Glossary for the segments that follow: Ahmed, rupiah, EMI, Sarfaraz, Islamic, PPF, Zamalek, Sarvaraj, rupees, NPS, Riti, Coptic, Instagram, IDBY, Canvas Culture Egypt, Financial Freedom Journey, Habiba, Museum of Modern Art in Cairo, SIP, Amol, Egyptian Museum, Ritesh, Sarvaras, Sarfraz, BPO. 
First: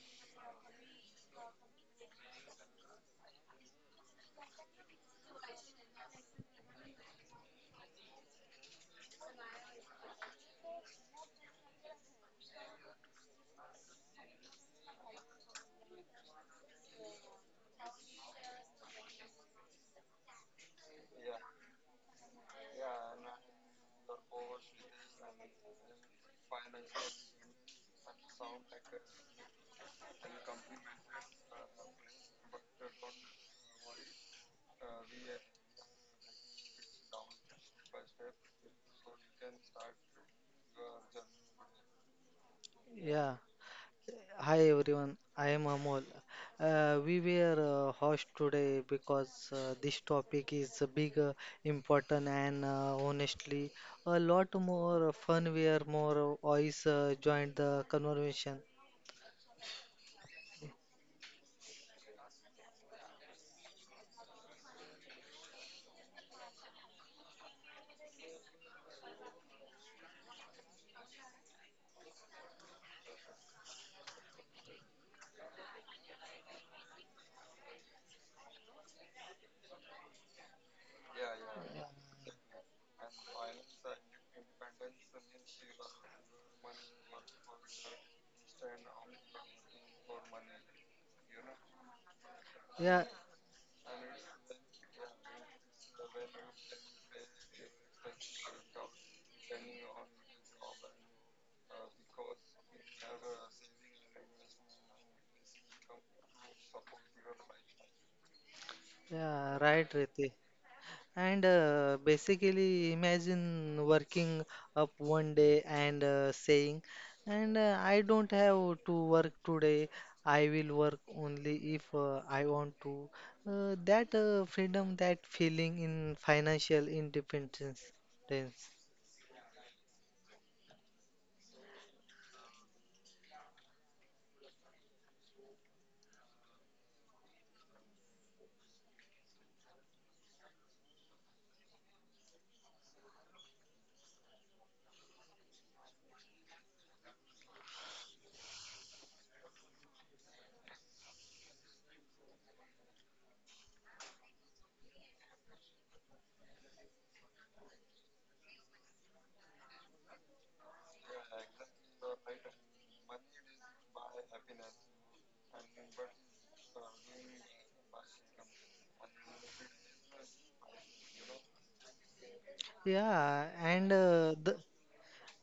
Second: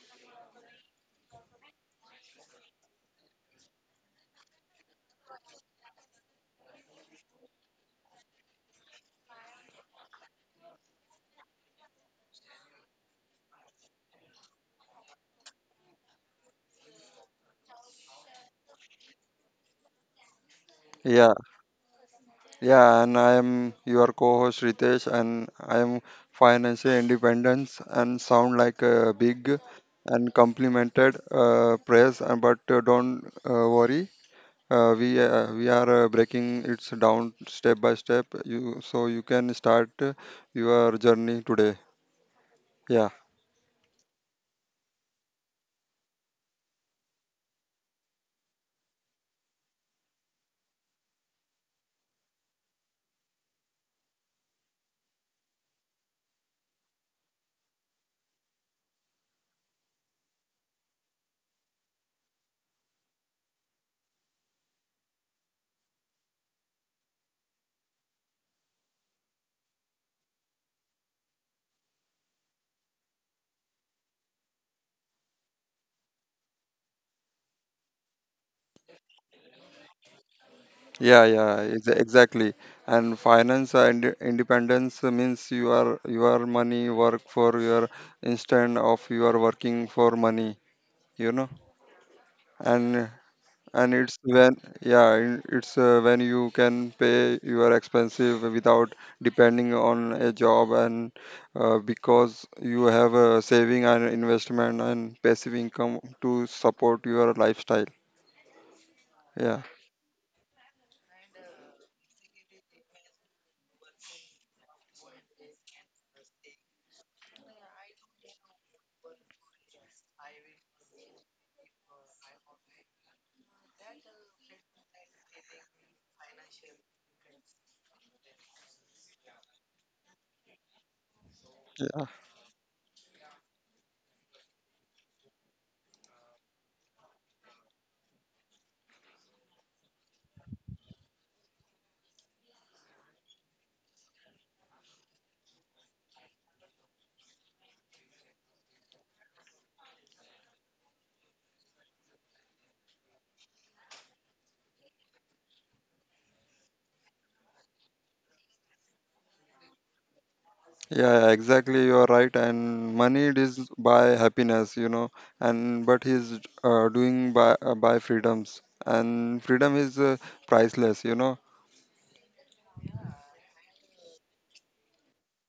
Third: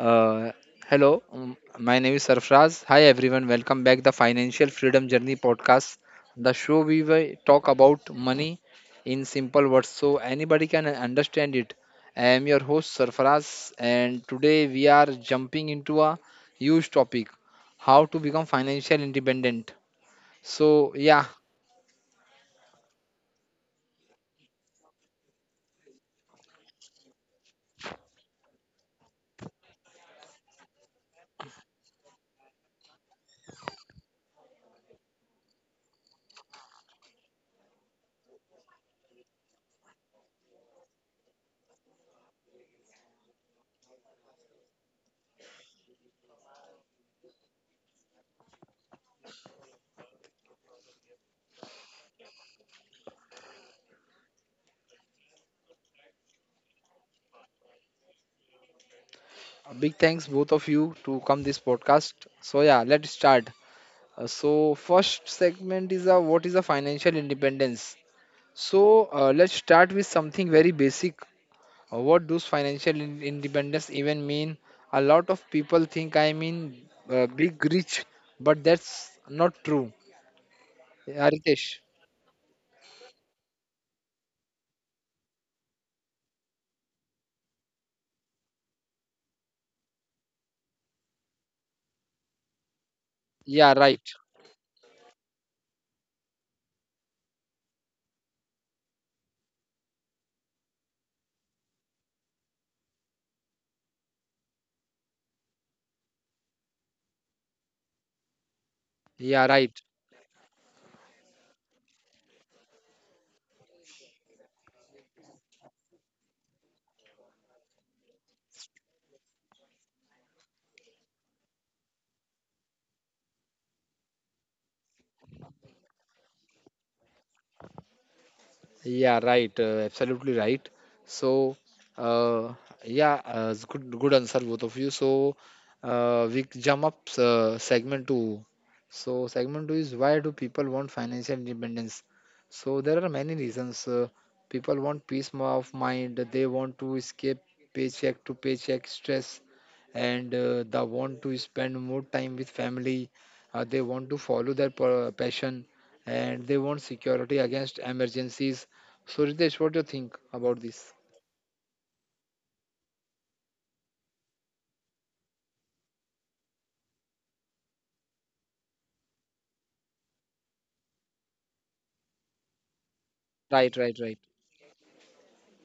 Uh, hello. My name is Sarfraz. Hi everyone. Welcome back the Financial Freedom Journey podcast. The show we will talk about money in simple words so anybody can understand it. I am your host Sarfraz and today we are jumping into a huge topic, how to become financial independent. So yeah, Yeah, yeah, and I am your co-host Ritesh, and I am financial independence and sound like a big and complimented praise, and but don't worry, we are breaking it down step by step. You so you can start your journey today. Yeah, Yeah. Hi everyone. I am Amol. We were host today because this topic is big, important, and honestly, a lot more fun. Where more voice joined the conversation. big thanks both of you to come this podcast. So yeah, let's start. So first segment is a what is a financial independence. So let's start with something very basic. What does financial independence even mean? A lot of people think I mean big rich, but that's not true. Yeah, Ritesh. Yeah. exactly. And finance and independence means you are your money work for your instead of you are working for money, you know. Yeah. and Yeah, and right. it's when you can pay your expensive without depending on a job, and because you have a saving and investment and passive income to support your lifestyle. Yeah, Yeah. yeah right. Right, Riti. And basically, imagine working up one day and saying, and I don't have to work today. I will work only if I want to. That freedom, that feeling in financial independence. Yeah, right. Absolutely right. So, yeah uh, yeah, it's good, good answer, both of you. So, we jump up segment two. So, segment two is why do people want financial independence? So, there are many reasons. People want peace of mind. They want to escape paycheck to paycheck stress, and they want to spend more time with family. They want to follow their passion, and they want security against emergencies. So Ritesh, what do you think about this? yeah exactly, you are right, and money it is by happiness, you know. And but he's doing by freedoms, and freedom is priceless, you know. Yeah, Right, right, and right. uh, the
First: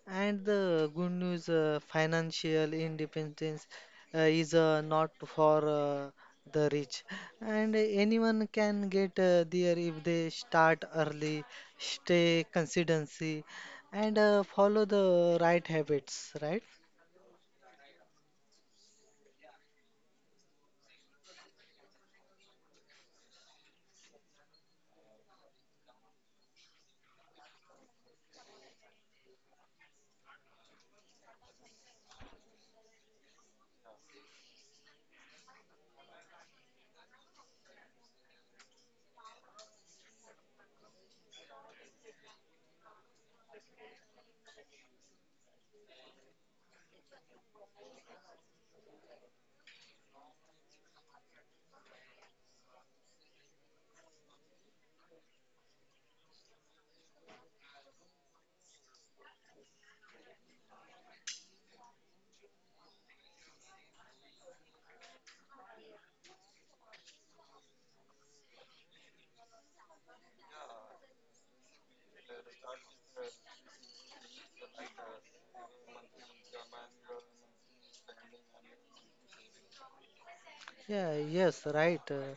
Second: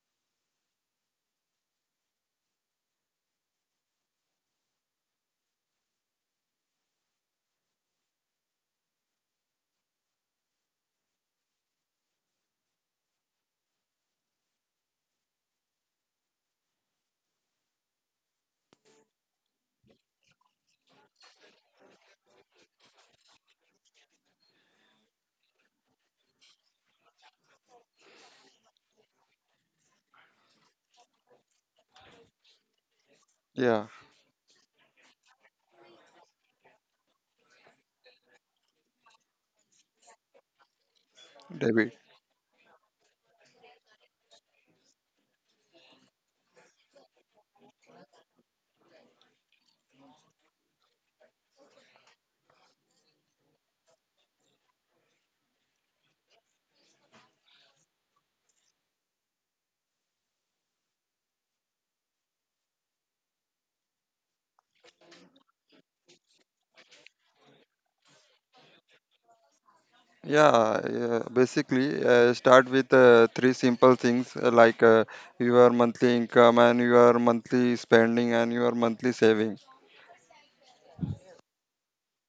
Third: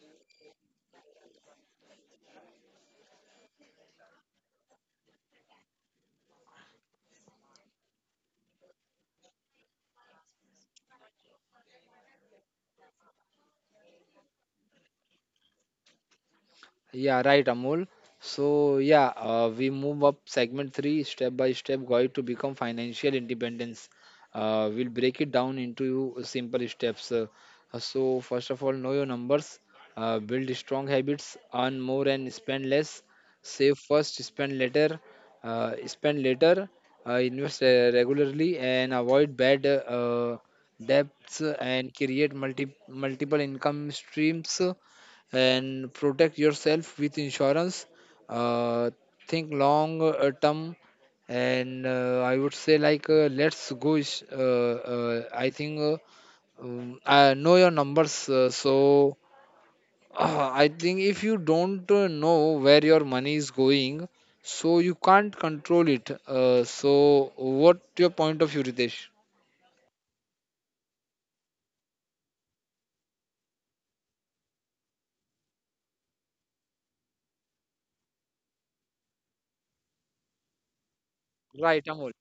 And the good news, financial independence is not for the rich, and anyone can get there if they start early, stay consistency, and follow the right habits, right? Yeah, right, Amol. So, yeah, we move up segment three step by step guide to become financial independence. We'll break it down into simple steps. So, first of all, know your numbers, build strong habits, earn more and spend less, save yeah first, spend later, uh, spend later, invest regularly, and avoid bad debts david and create multiple income streams and protect yourself with insurance. Uh, think long term, and I would say like let's go. I think I know your numbers, so I think if you don't know where your money is going, so you can't control it. So what your point of view, Ritesh? Yeah, yeah, basically, start with three simple things your monthly income and your monthly spending and your monthly saving. Yeah, yes, Right, right. Amol. Uh,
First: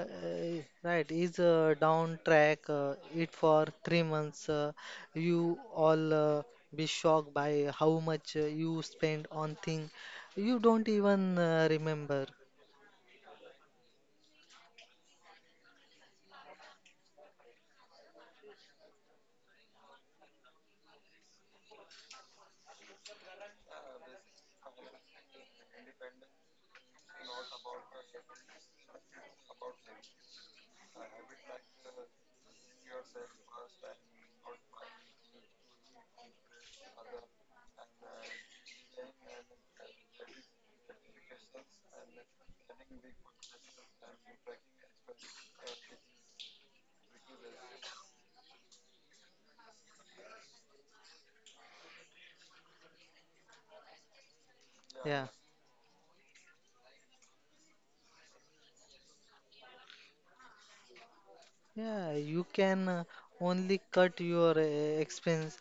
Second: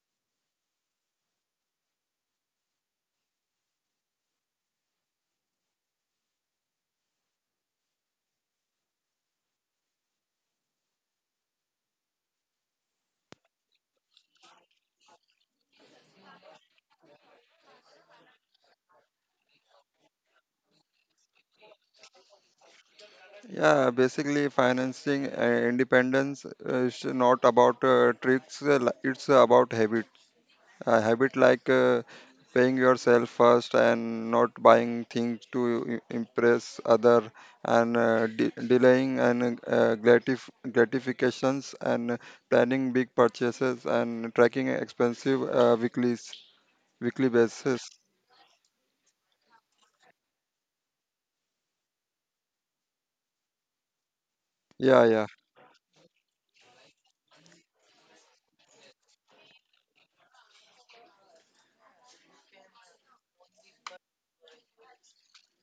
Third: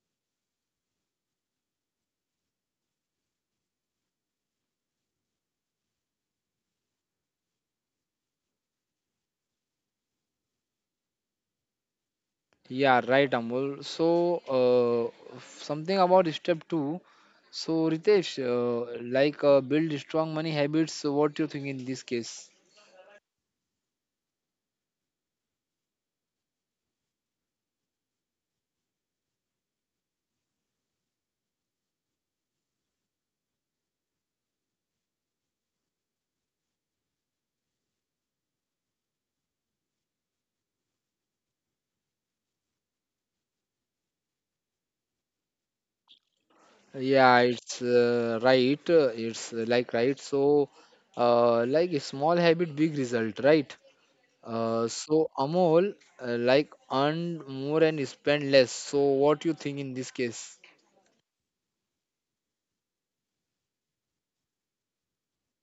uh, uh, Right, is down track it for 3 months. You all be shocked by how much you spend on thing you don't even remember. Yeah, right, Amol. So, something about step two. So, Ritesh, like build strong money habits. So what do you think in this case? Yeah, basically, financing independence is not about tricks, it's about habits. A habit like paying yourself first, and not buying things to impress other, and delaying and gratifications, and planning big purchases, and tracking expensive weeklies weekly Yeah, it's basis. Right. It's like right. So, like a small habit, big result, right? Uh, Yeah, yeah. Yeah. so, Amol, like earn more and spend less. So, what do you think in this case? Yeah, you can only cut your expenses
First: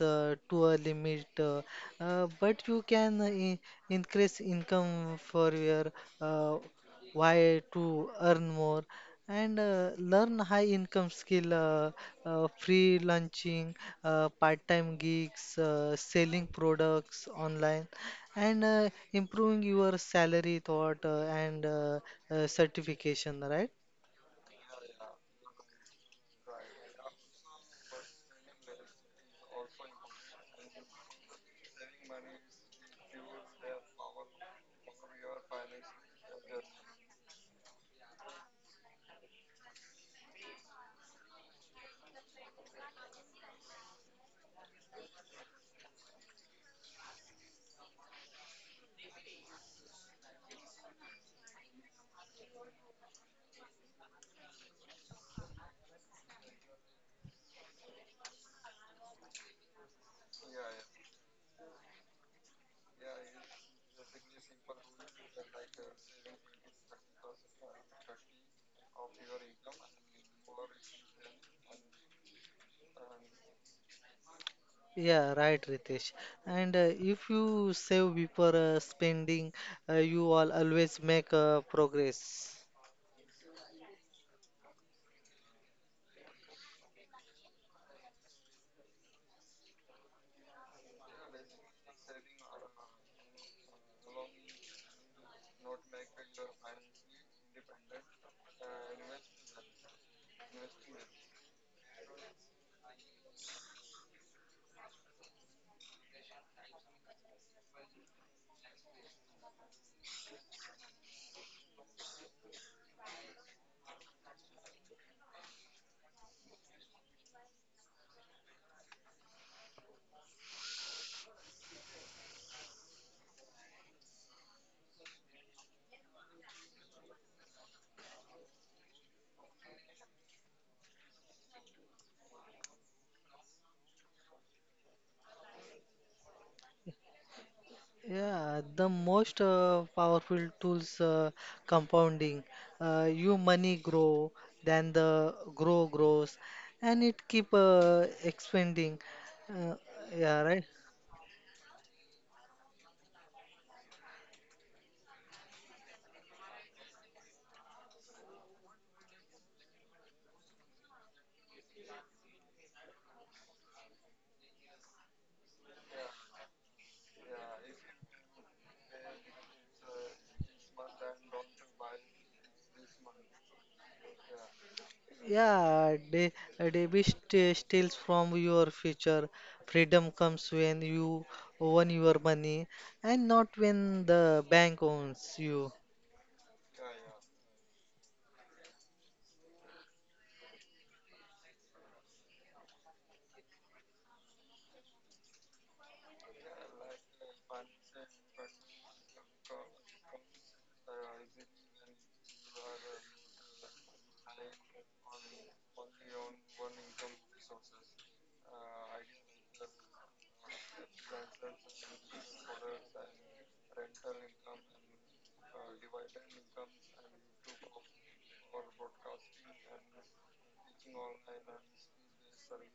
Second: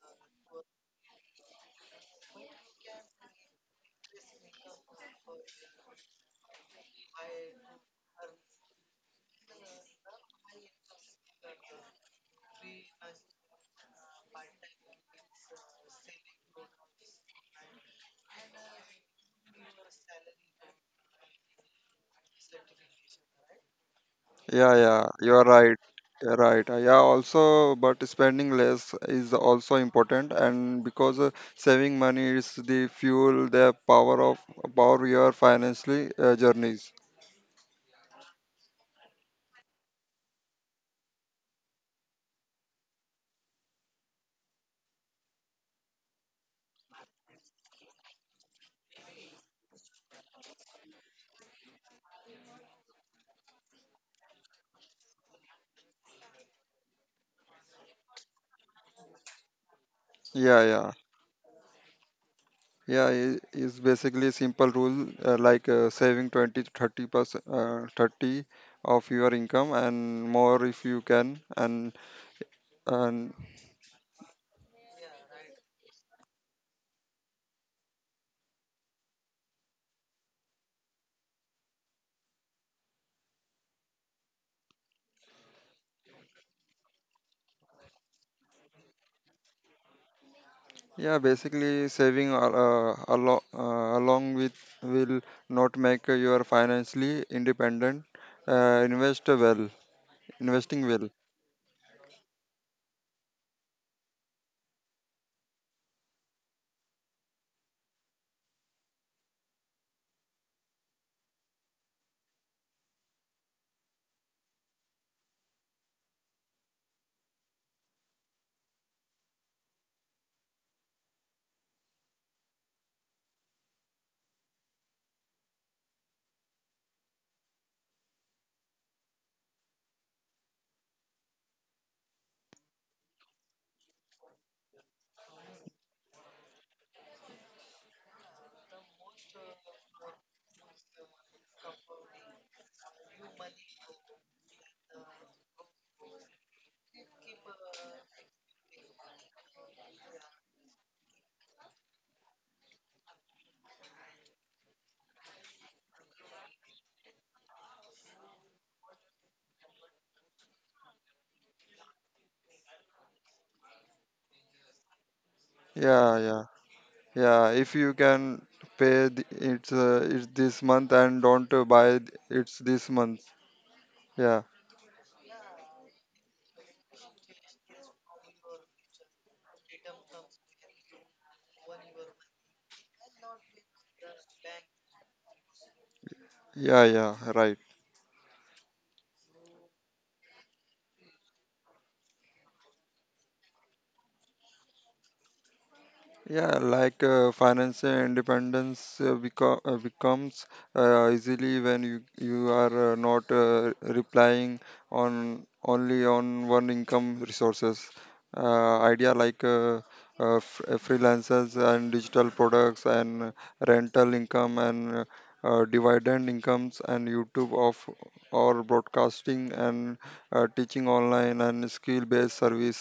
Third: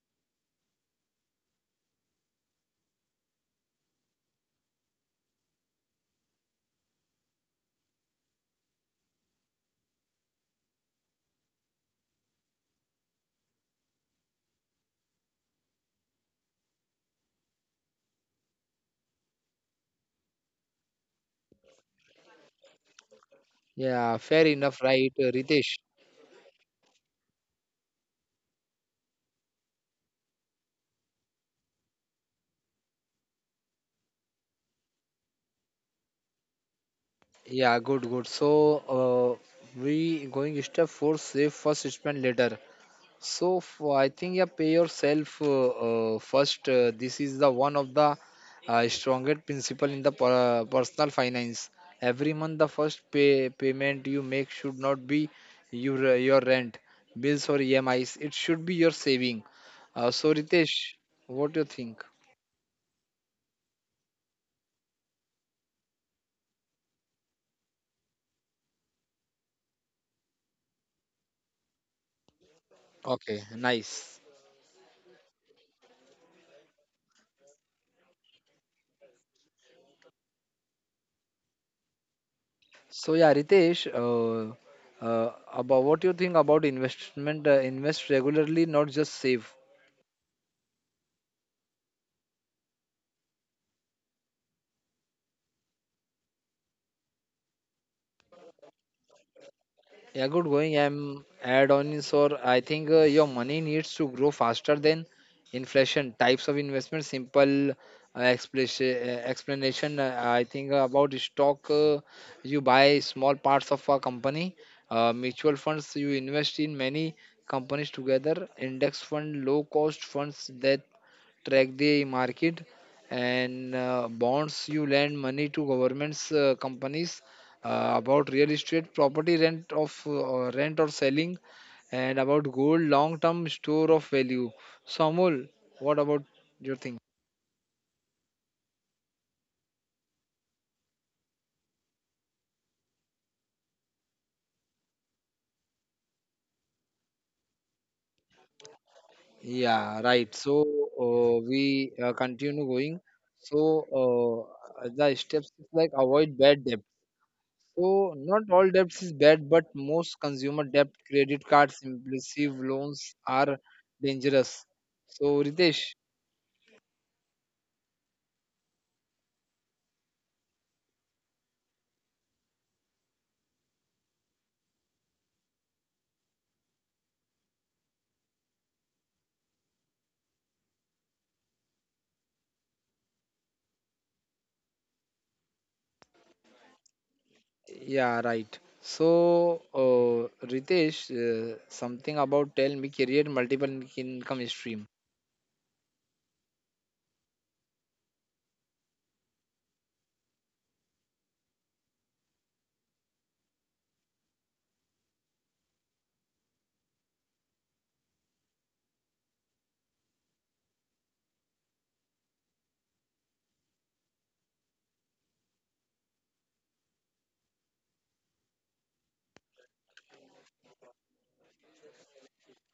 to a limit, but you can increase income for your uh, why to earn more and learn high income skill, freelancing, part-time gigs, selling products online, and improving your salary thought and certification, right? Yeah, fair enough, Yeah, right, you're right. Ritesh? Also, but spending less is also important, and because saving money is the fuel, the power your financially journeys. Yeah, good, good. So, uh, we going step four, save first, spend later. So, for, I think yeah, pay yourself first. This is the one of the strongest principle in the personal finance. Every month, the first payment you make should not be your rent, bills or EMIs. It should be your saving. So, Yeah, Ritesh, yeah, what do you think? It's basically simple rule saving 20 to 30%, 30 of your income, and more if you can, and Okay, nice. Yeah, right, Ritesh. And if you save before spending, you will always make progress. So yeah, Ritesh, about what you think about investment? Invest regularly, not just save. yeah, basically saving along with will not make you are financially independent. Uh, invest well, Yeah, good going. investing well. I'm add on is or I think your money needs to grow faster than inflation. Types of investment, simple explanation. I think about stock. You buy small parts of a company. Mutual funds. You invest in many companies together. Index fund, low cost funds that track the market and bonds, you lend money to governments companies. About real estate property rent or selling and about gold long term store of value. So Amol, what about your thing? Yeah, the most powerful tools compounding. You money grow, then the grow grows, and it keep expanding. Uh, Yeah, right. yeah, So right. We continue going. So the steps is like avoid bad debt. So not all debts is bad, but most consumer debt, credit cards, impulsive loans are dangerous. So Ritesh, Yeah, yeah, yeah. If you can pay it's this month, and don't buy it's this month. Yeah, Yeah, de debit steals from your future. Freedom comes when you own your money and not when the bank owns you. yeah, yeah. Right. yeah, right. So Ritesh, something about tell me career multiple income stream. Yeah, like financial independence becomes easily when you are not relying on only on one income resources. Idea like freelancers and digital products, and rental income, and dividend incomes, and YouTube of or broadcasting, and teaching online, and skill-based service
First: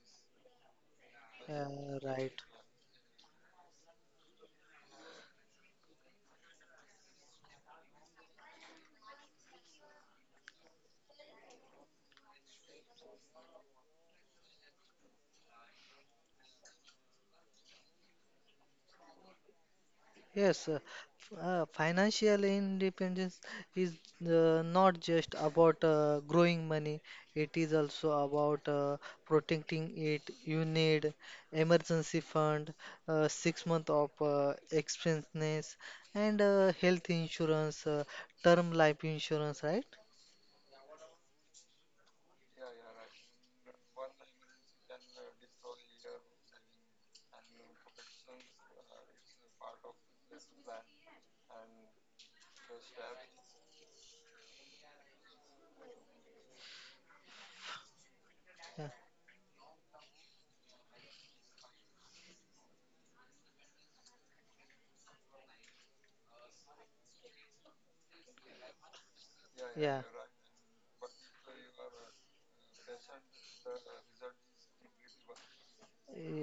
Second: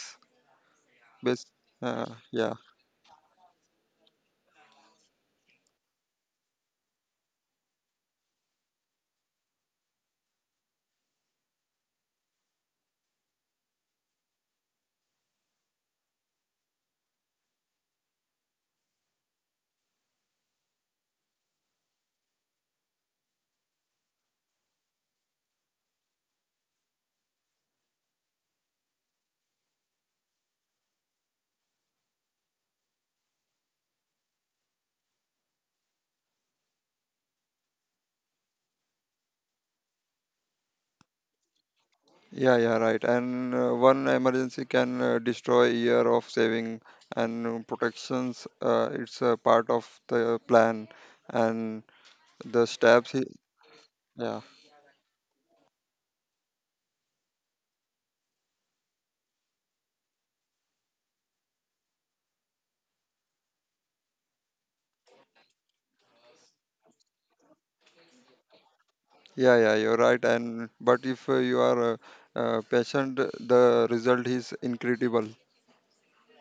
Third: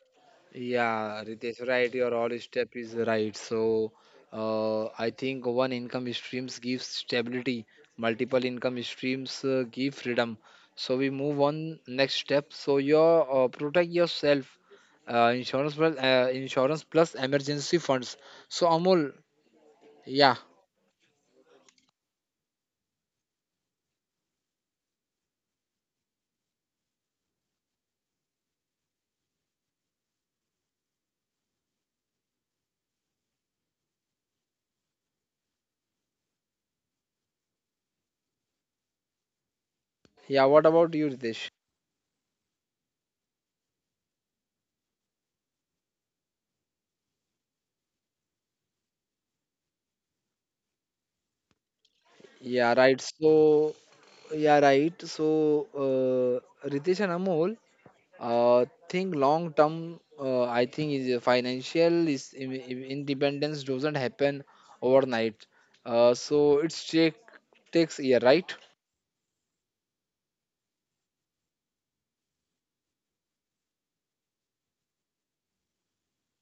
Yeah, based. Ritesh, right. Yeah, Uh, Your all right. yeah. step is right. So, I think one income streams gives stability, multiple income streams give freedom. So we move on next step. So your protect yourself, insurance plus emergency funds. So Amol, yeah, Yes, financial independence is not just about growing money, it is also about protecting it. You need emergency fund, 6 month of expenses, and health insurance, term life insurance, right? yeah. What about you, Ritesh? Yeah, yeah, right. And one emergency can destroy a year of saving and protections. It's a part of the plan and the Yeah, right. steps. he- So Yeah, yeah, right. So Ritesh and Amol, Yeah. think long term. I think is a financial independence doesn't happen overnight. So it's takes year, right? Yeah. You're Yeah. right. And but if you are patient, the result is incredible.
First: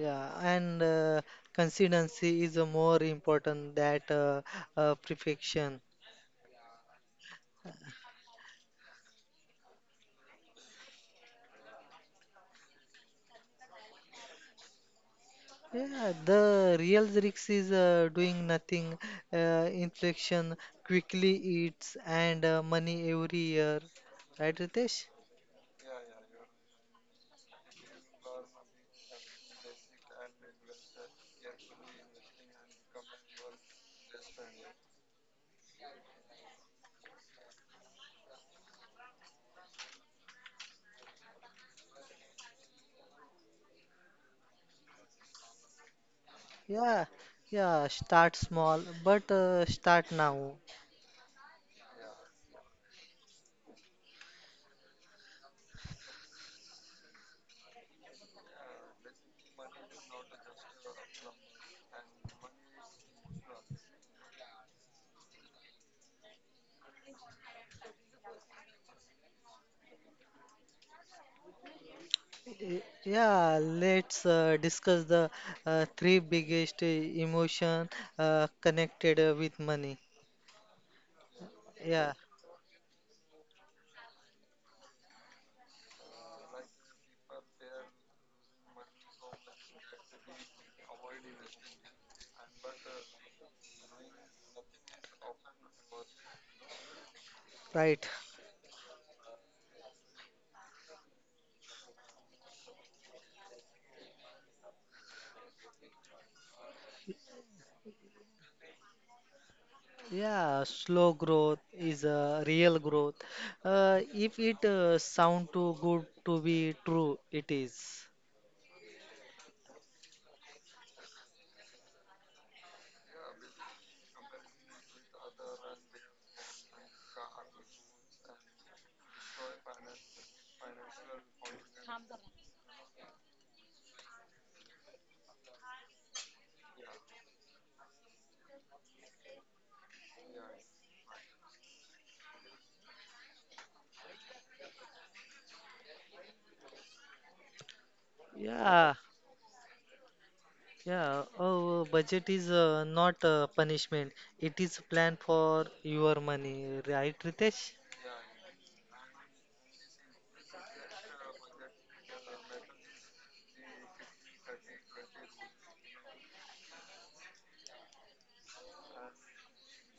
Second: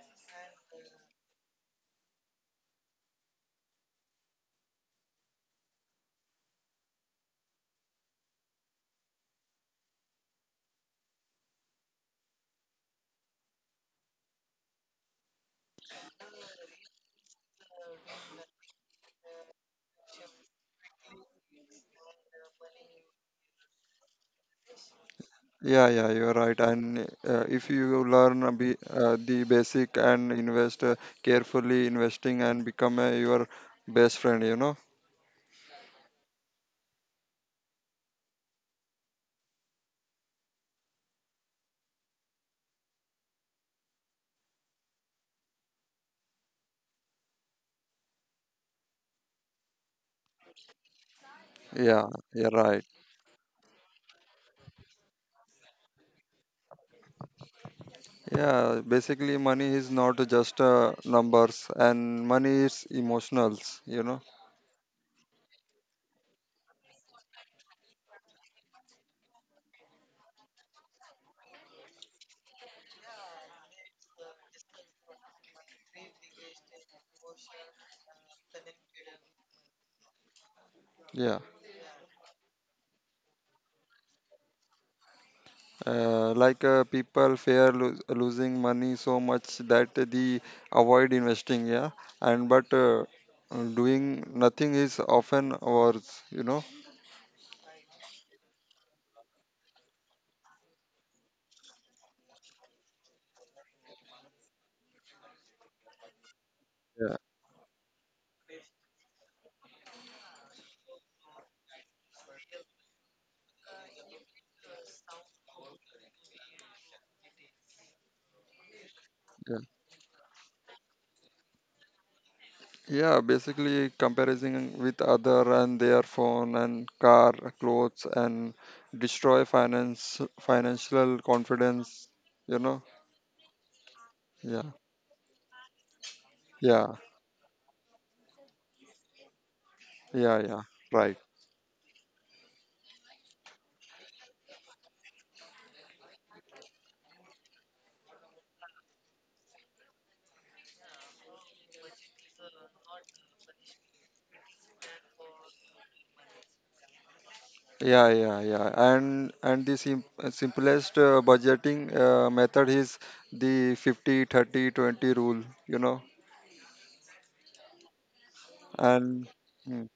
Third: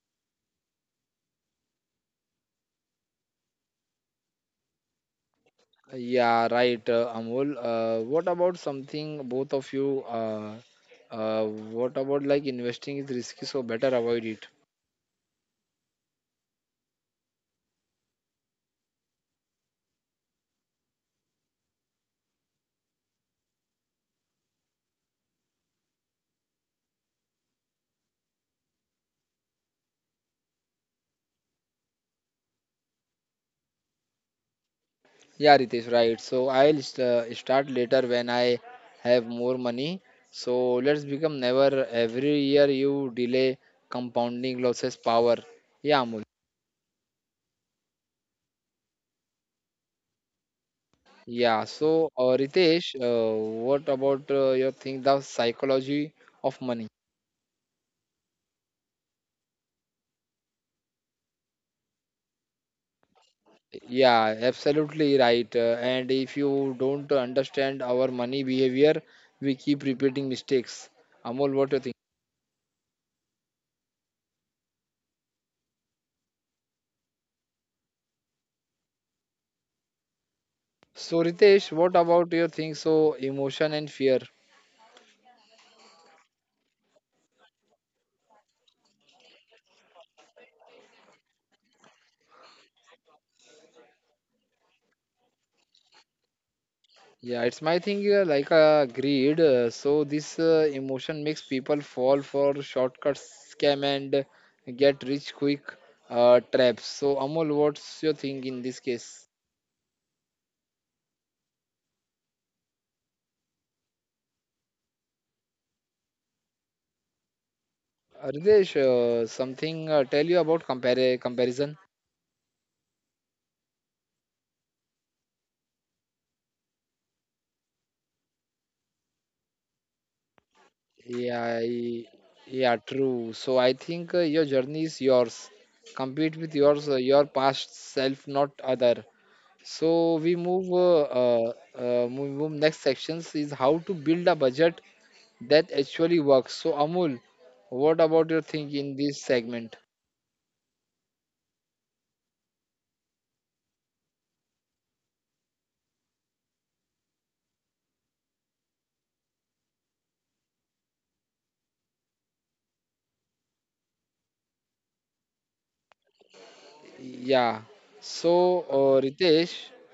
Yeah, and consistency is more important than perfection. Yeah, right. Amol, what about something both of you uh, what about like investing is risky, so better avoid it. Yeah, the real lyrics is doing nothing, inflation quickly eats, and money every year. Right, Ritesh? Yeah, you're right. And if you learn a the basic and invest carefully, investing and become your best friend, you know. Yeah, Ritesh, right. So I'll start later when I have more money. So let's become never every year you delay compounding losses power. Yeah, Amol. Yeah, yeah, start small, but start now. Yeah, so Yeah, yeah, right. Ritesh, what about your thing, the psychology of money? Yeah, basically money is not just numbers, and money is emotionals, you know. Yeah, absolutely right. And if you don't understand our money behavior, we keep repeating mistakes. Amol, what do you think? Yeah, let's discuss the three biggest emotion connected with money. So Yeah. Ritesh, what Yeah, about your thing? So emotion and fear. People fear losing money so much that they avoid investing, yeah. And but doing nothing is often worse, you know. Yeah, it's my thing right. Like greed. So this emotion makes people fall for shortcuts, scam, and get rich quick traps. So Yeah, Amol, what's your thing in this case? Yeah, slow growth is a real growth. If it sound too good to be true, it is. Ridesh, yeah. something tell you about compare comparison? Yeah, basically comparison with other and their phone and car, clothes and destroy finance financial Yeah, I- confidence, you yeah, know. true. So I think your Yeah. journey is yours. Compete with Yeah. your past self, not other. So we Yeah, yeah, move. Right. Next sections is how to build a budget that actually works. So, Amul, what about your think Yeah, in this segment? yeah. Oh, budget is not a punishment. It is plan for your money, right, Ritesh? Yeah, yeah, yeah. And The simplest budgeting method is the 50/30/20 rule, you know. Yeah. So, And Ritesh, mm,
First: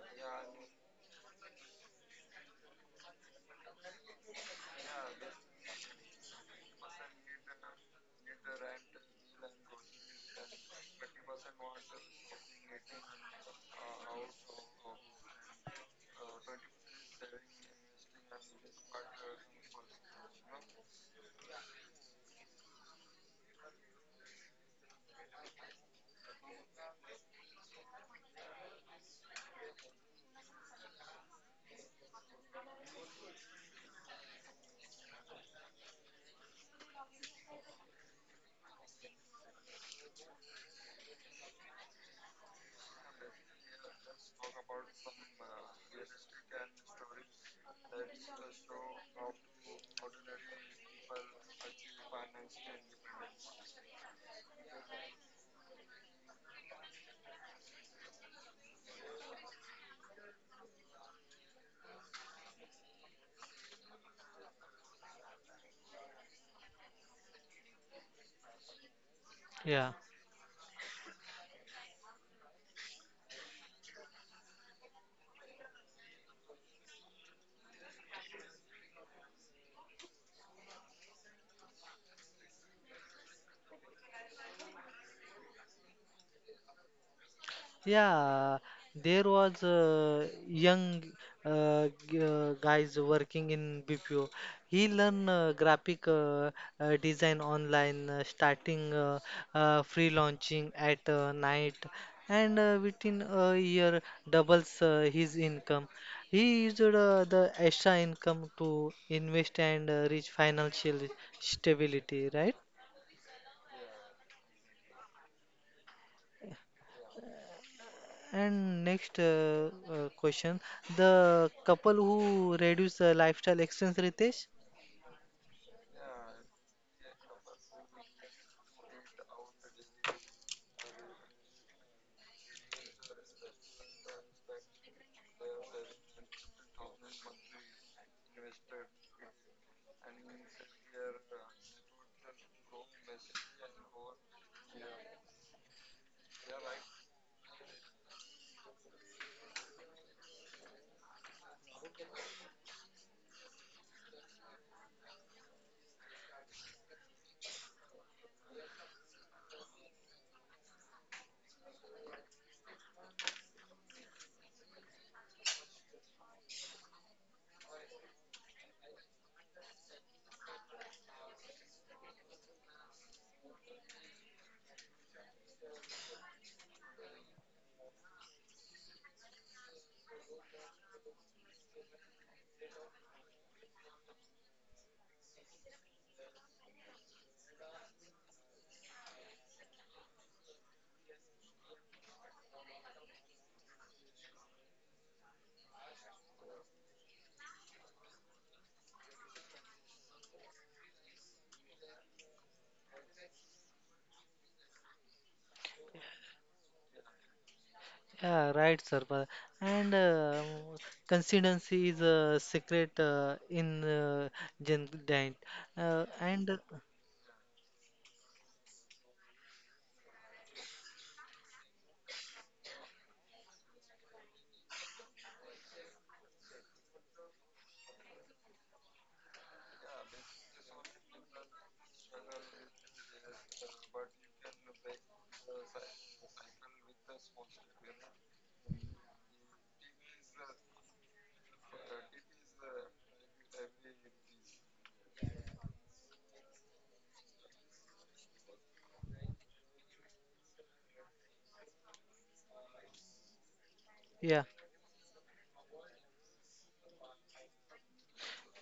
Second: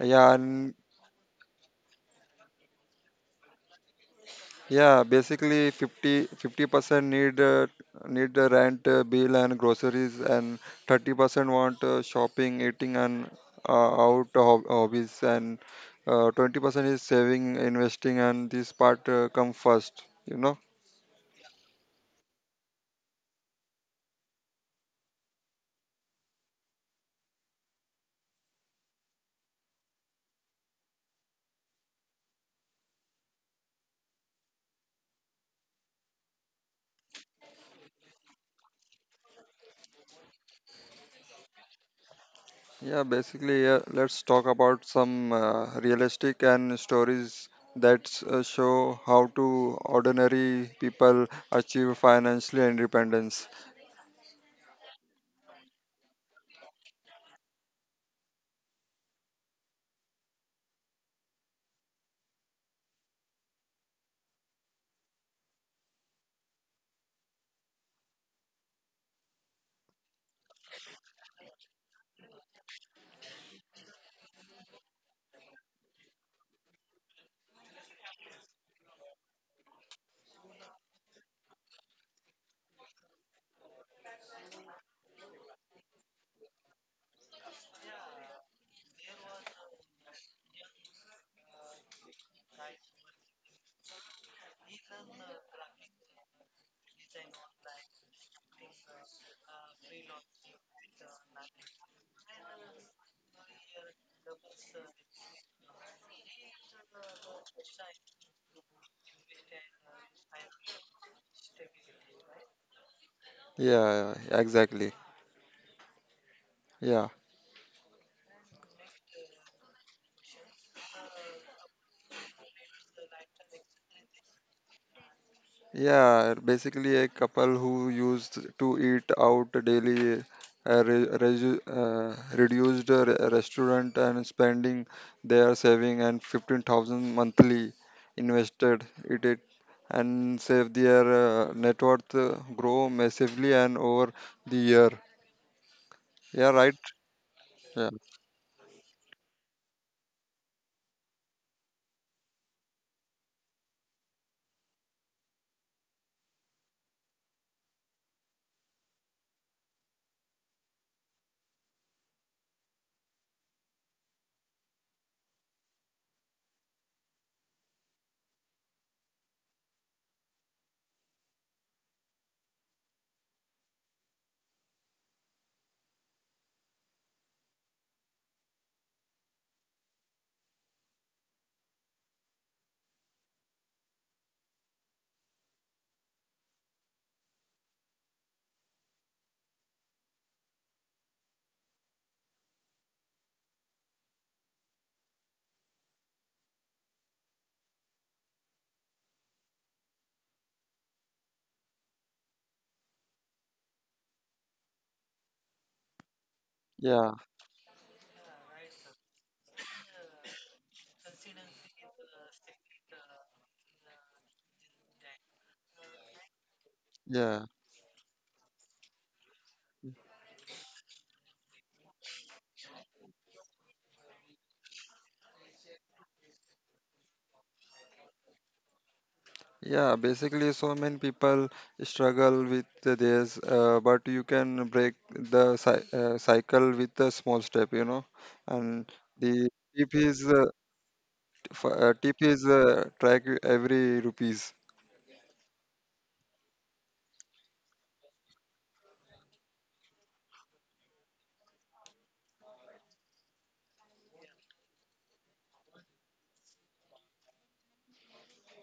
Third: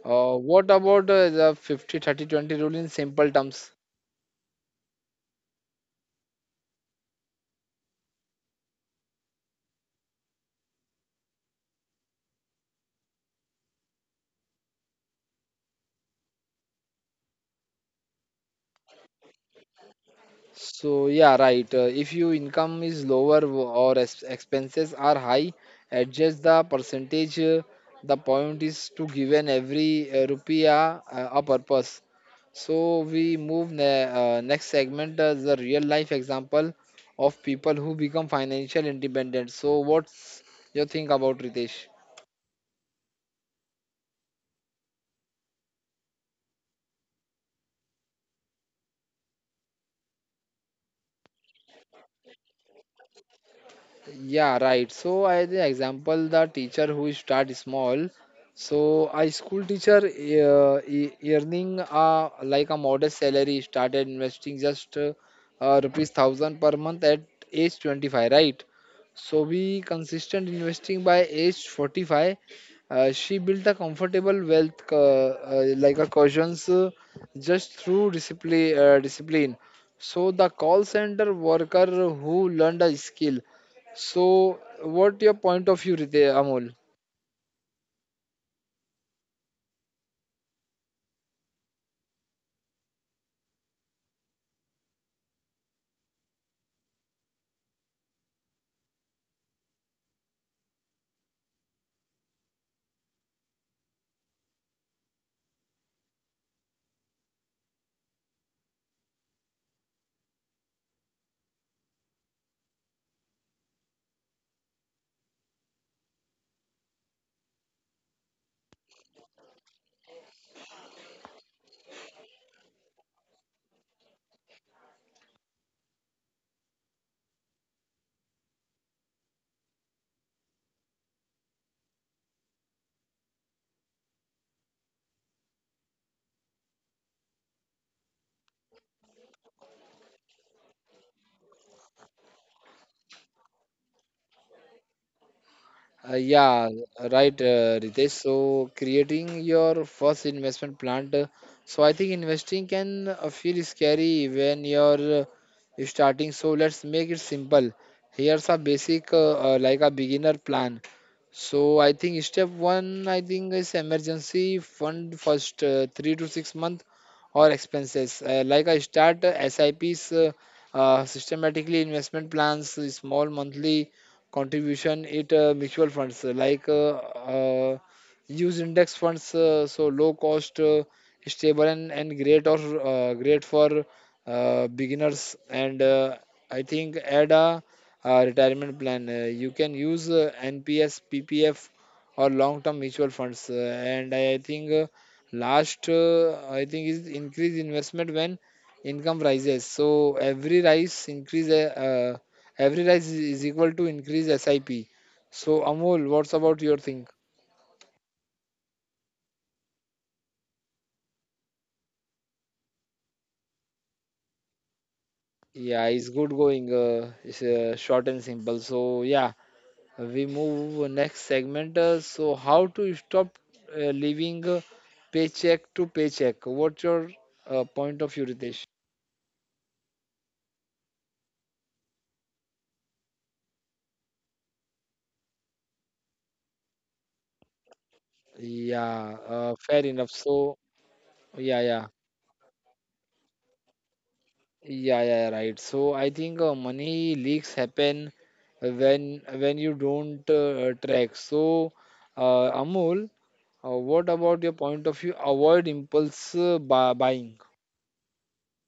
yeah, what and about the 50/30/20 rule in simple terms? yeah, Basically fifty fifty percent need need the rent, bill and groceries, and 30% want shopping, eating, and out hob hobbies, and 20% is saving, investing, and this part come first, you know. So, yeah, right. If your income is lower or expenses are high, adjust the percentage. The point is to given every rupiah a purpose. So we move next segment as the real life example of people who become financial independent. So what's your think about Ritesh? Yeah, basically, yeah, let's talk about some realistic and stories that show how to ordinary people achieve financial independence. Yeah, right. So I the example the teacher who start small. So a school teacher earning like a modest salary started investing just rupees 1,000 per month at age 25, right? So we Yeah. consistent investing by age 45. She built a comfortable wealth like a cushions just through discipline. So the call center worker who learned a skill. So, what your point of view, Rite Amol? Yeah, there was a young guys working in BPO. He learn graphic design online, starting free at night, and within a year doubles his income. He used the extra income to invest and reach financial stability, right? Yeah, exactly. Yeah. And next question, the couple who reduce the lifestyle expense, Ritesh? Yeah, basically a couple who used to eat out daily, reduced the restaurant and spending their saving, and 15,000 monthly invested it, and save their net worth grow massively and over the year. Yeah, Yeah, right? right, Yeah, Ritesh. So, creating your first investment plant. So, I think investing can feel scary when you're starting. So, let's make it simple. Here's a basic, like a beginner plan. So, I think step one, I think is emergency fund first 3 to 6 month or expenses. Like I start SIPs, systematically investment plans, small monthly contribution it mutual funds like uh, use index funds so low cost stable and, great or great for beginners and I think add a, retirement plan you can use NPS PPF or long term mutual funds and I think last I think is increase investment when income rises. So every rise increase every rise is equal to increase SIP. So Amol, what's about your thing? yeah, Yeah, right, sir. And consistency is a secret in Gen Diet. Yeah, Uh, it's good and uh, going. It's yeah. Short and simple. So yeah, we move next segment. So how to stop living paycheck to paycheck? What's your point of view, Ritesh? Yeah, basically, so many people struggle with this, but you can break the cycle with a small step, you know. And Yeah, the fair tip enough. is uh, So yeah, yeah, tip is track every rupees. yeah, yeah, right. So I think money leaks happen when you don't track. So Amol. What about yeah, your point of view? Avoid impulse buying.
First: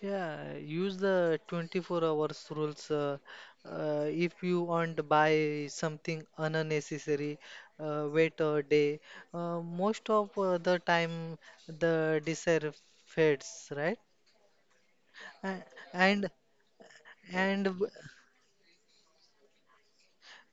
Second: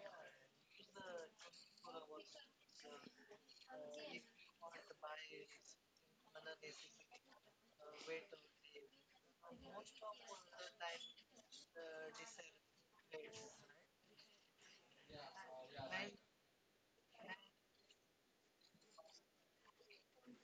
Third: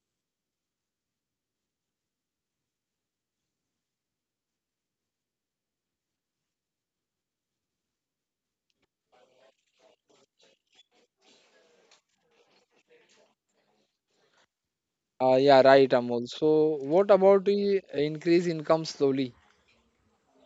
Yeah, use the 24 hours rules. If you want to buy something unnecessary, wait a day. Most of the time, the desire fades, right? A- Yeah, right, And Amol. So, what about and the increase income slowly?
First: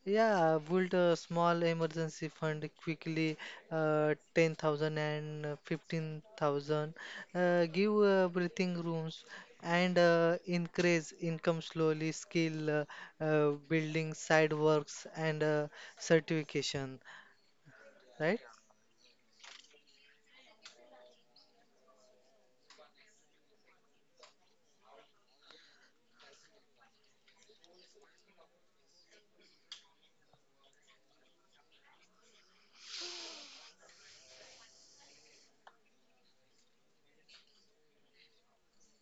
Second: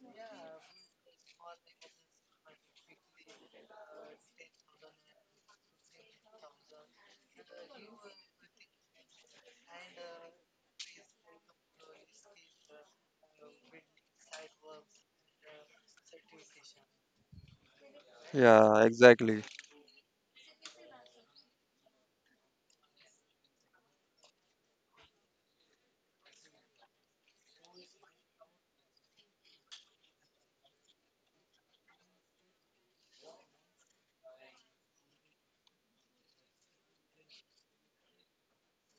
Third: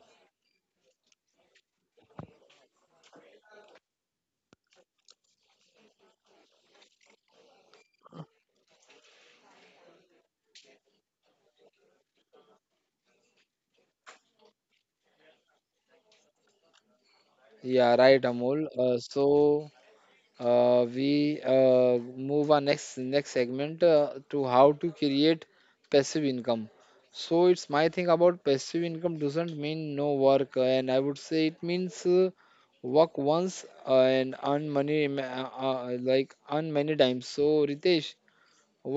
Yeah, built a small emergency fund quickly, 10,000 and 15,000. Give breathing rooms and increase income slowly, skill building, side works, and certification. Yeah, right, Right? Amol. Yeah, exactly. We move our next segment to how to create passive income. So, it's my thing about passive income doesn't mean no work, and I would say it means work once and earn money like earn many times. So, Ritesh,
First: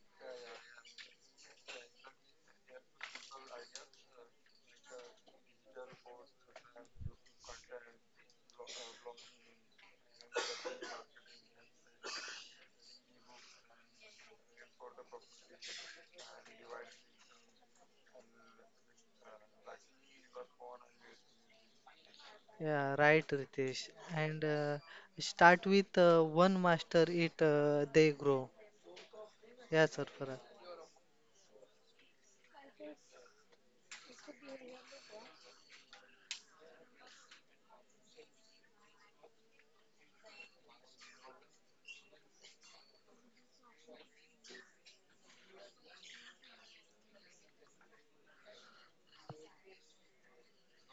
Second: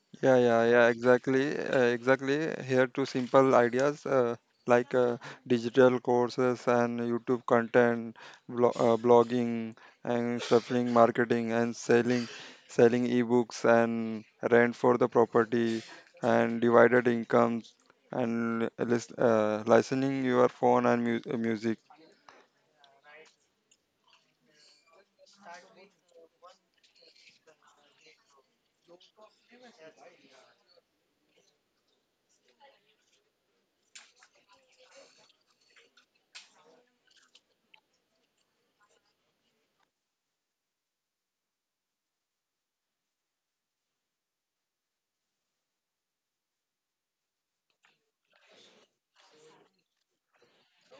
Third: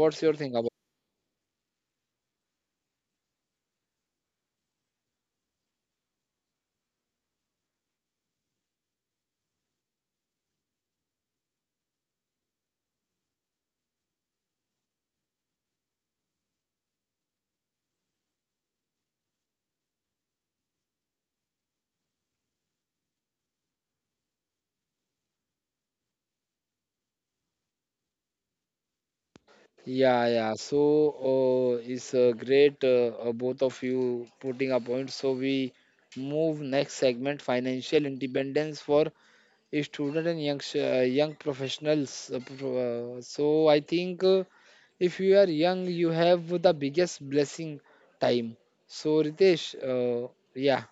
what's your Yeah, thing? yeah, yeah, exactly. Here to simple ideas like uh, digital courses and YouTube content, blogging, and shuffling marketing and selling ebooks, and rent for the property, and divided incomes, and lis licensing your phone and mu music. Yeah, right, Ritesh. And start with one master, it they grow. Yeah, sir. Yeah, Farah. yeah. So it's great, both of you putting a point. So we move next segment, financial independence for student and young professionals. So I think if you are young, you have the biggest blessing, time. So Ritesh, yeah,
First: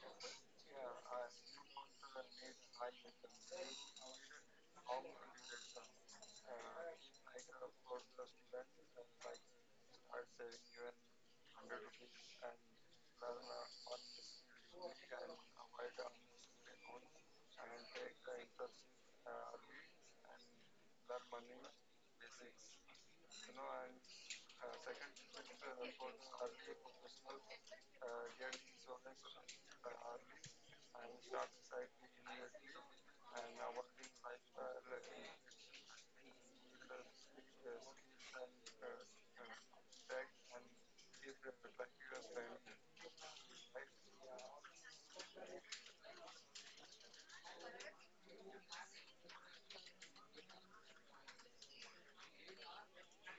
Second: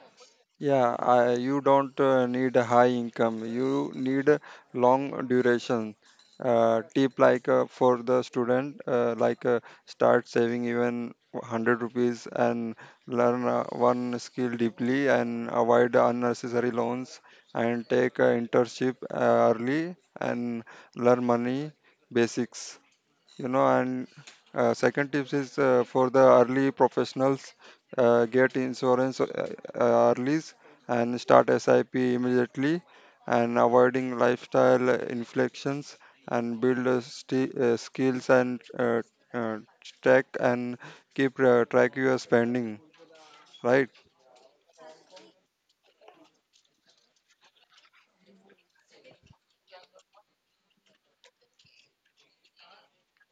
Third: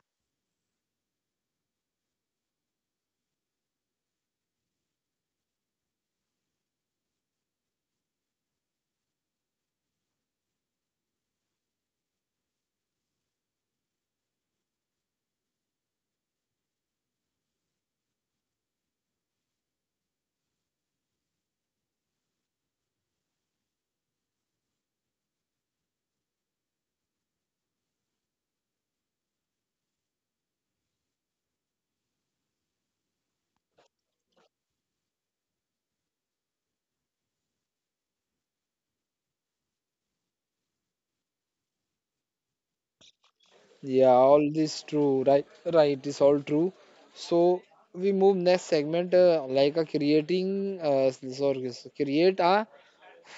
Yeah, I, you don't need a high income. You need a long duration. Tip like for the student, start saving even 100 rupees, and learn one skill deeply, and avoid unnecessary loans, and take internship early, and learn money basics, you know. And second tips is for the early professionals: get insurance early, and start SIP immediately, and avoiding lifestyle inflections, and build skills, and uh, track and keep track your spending, right. yeah, all this true, right? Right, it's all true. So we move next segment, like a creating, sorry, create a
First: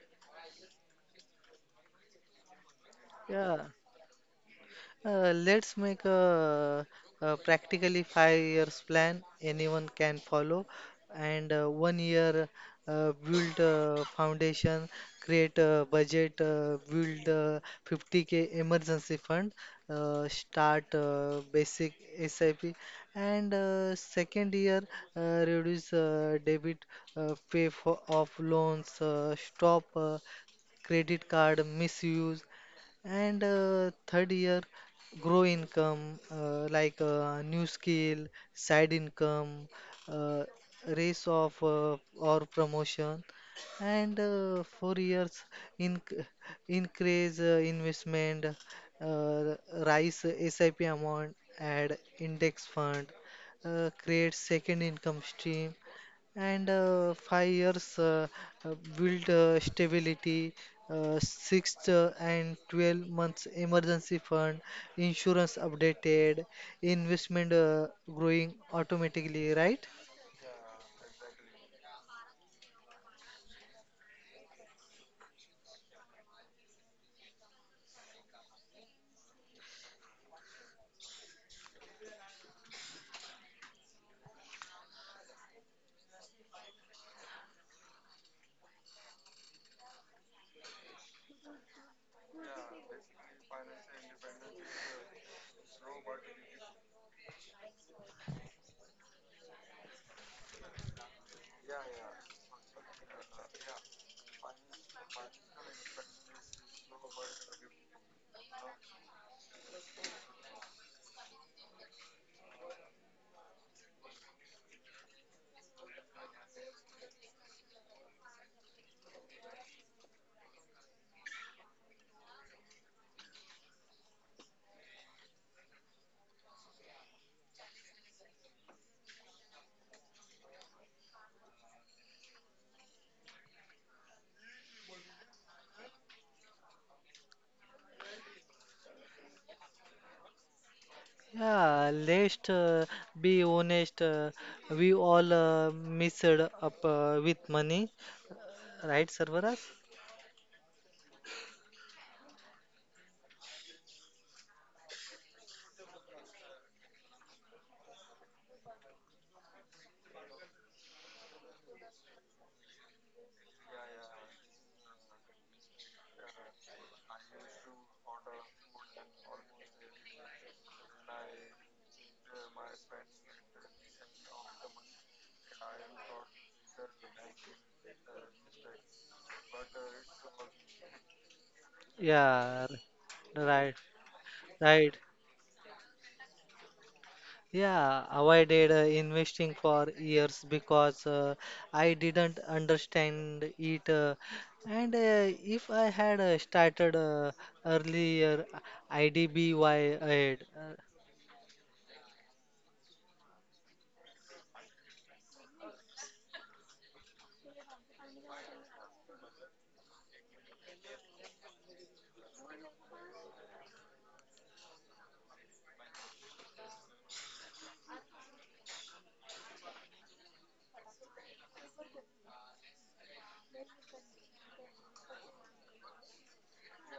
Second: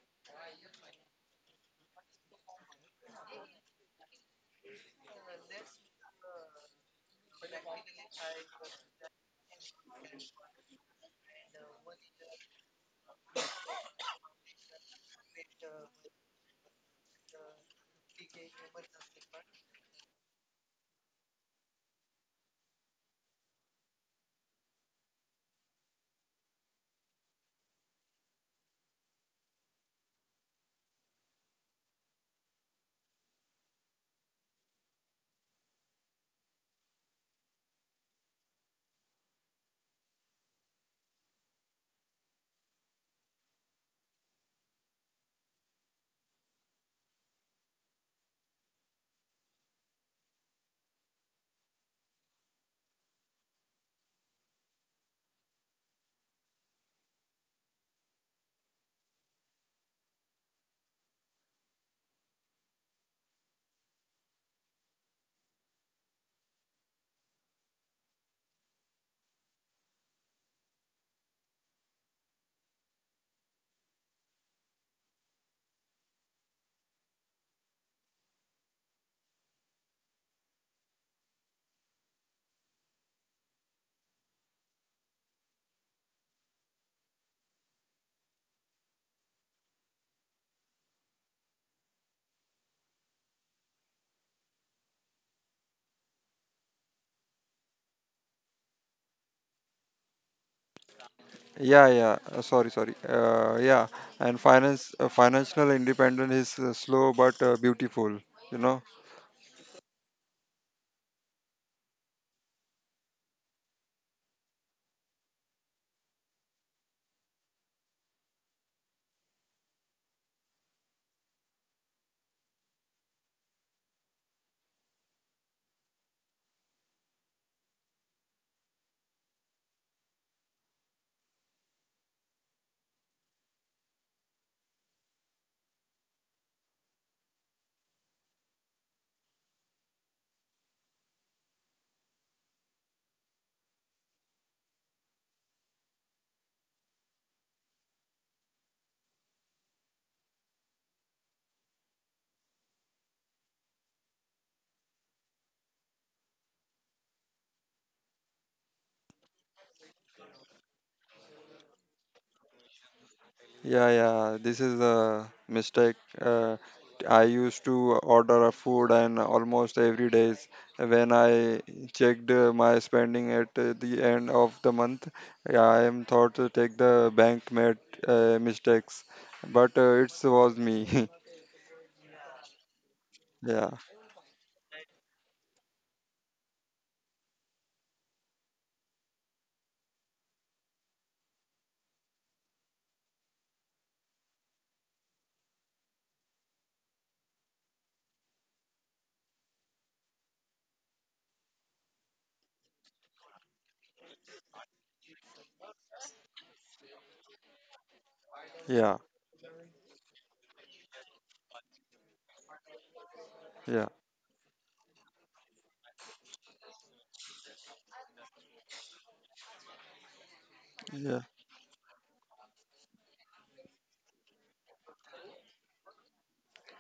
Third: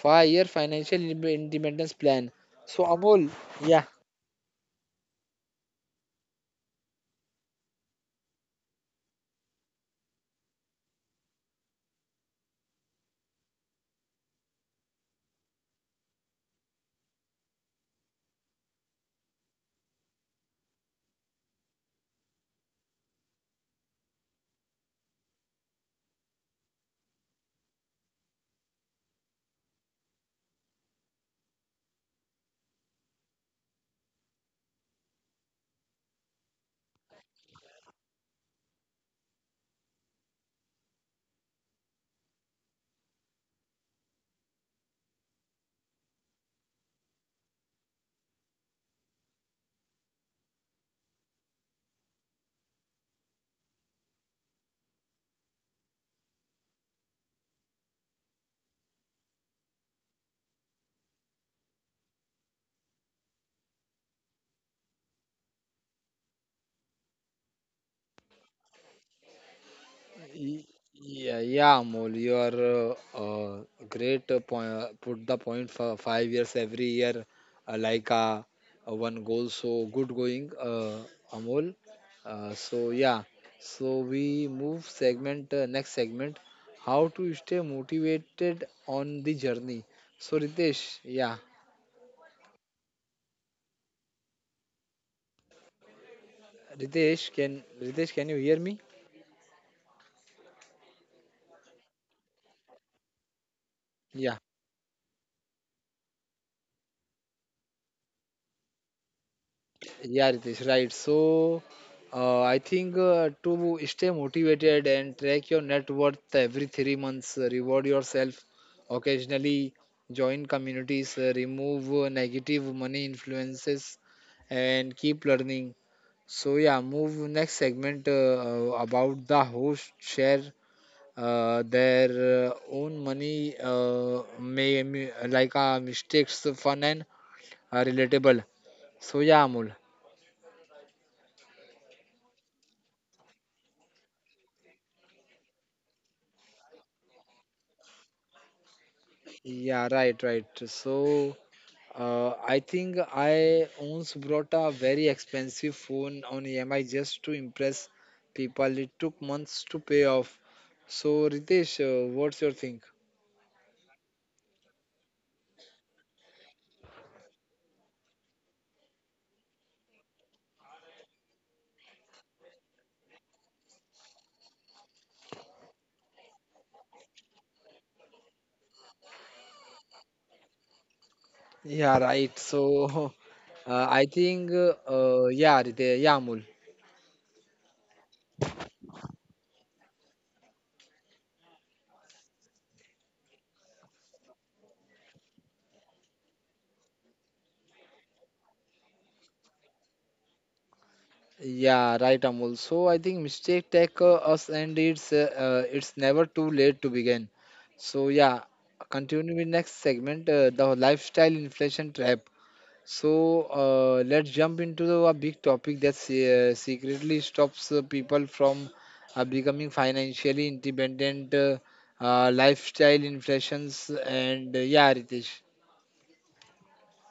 five-year financial independence plan. So Amol, Yeah. yeah, Let's make a practically 5 years plan anyone can follow, and one year build a foundation, create a budget, build a 50k emergency fund, start basic SIP, and second year reduce debit, pay for off loans, stop credit card misuse. And third year, grow income like new skill side income uh, raise of or promotion and 4 years in increase investment uh, rise sip amount add index fund create second income stream and 5 years build stability, six and 12 months emergency fund, insurance updated, investment growing automatically, right? Y- Yeah, yeah, Amol, you are great. Point, put the point for 5 years every year, like one goal. So good going, Amol. So yeah, so we move segment next segment. How to stay motivated on the journey. So Ritesh, yeah, Ritesh, can you hear me? yeah yeah sorry sorry Yeah, Yeah. and finance financial independence is slow but beautiful, you know. Yeah, Ritesh, right. I think to stay motivated and track your net worth every 3 months, reward yourself occasionally, join communities, remove negative money influences, and keep learning. Move next segment about the host share their own money, mistakes, fun, and relatable. So, yeah, Amul. Yeah, let's be honest. We all messed up with money, right, Sarvaras? Yeah, right, right. So, I think I once brought a very expensive phone on EMI just to impress people. It took months to pay off. So, Ritesh, what's your think? Yeah, this is a mistake. Uh, I used to order a food, and almost every days when I checked my spending at the end of the month, I am thought to take the bank made mistakes, but it was me. Yeah, right. Yeah, So, Yeah, right, I think, right. Yeah, Ritesh, yeah, Amul. Yeah, avoided investing for years because I didn't understand it. And if I had started earlier, IDBY ahead. Yeah, right, Amul. So I think mistake take us, and it's never too late to begin. So yeah, yeah, continue with next segment, the lifestyle inflation trap. So, yeah, let's jump into a big topic that secretly stops people from becoming financially independent. yeah. Lifestyle inflations and yeah, Ritesh.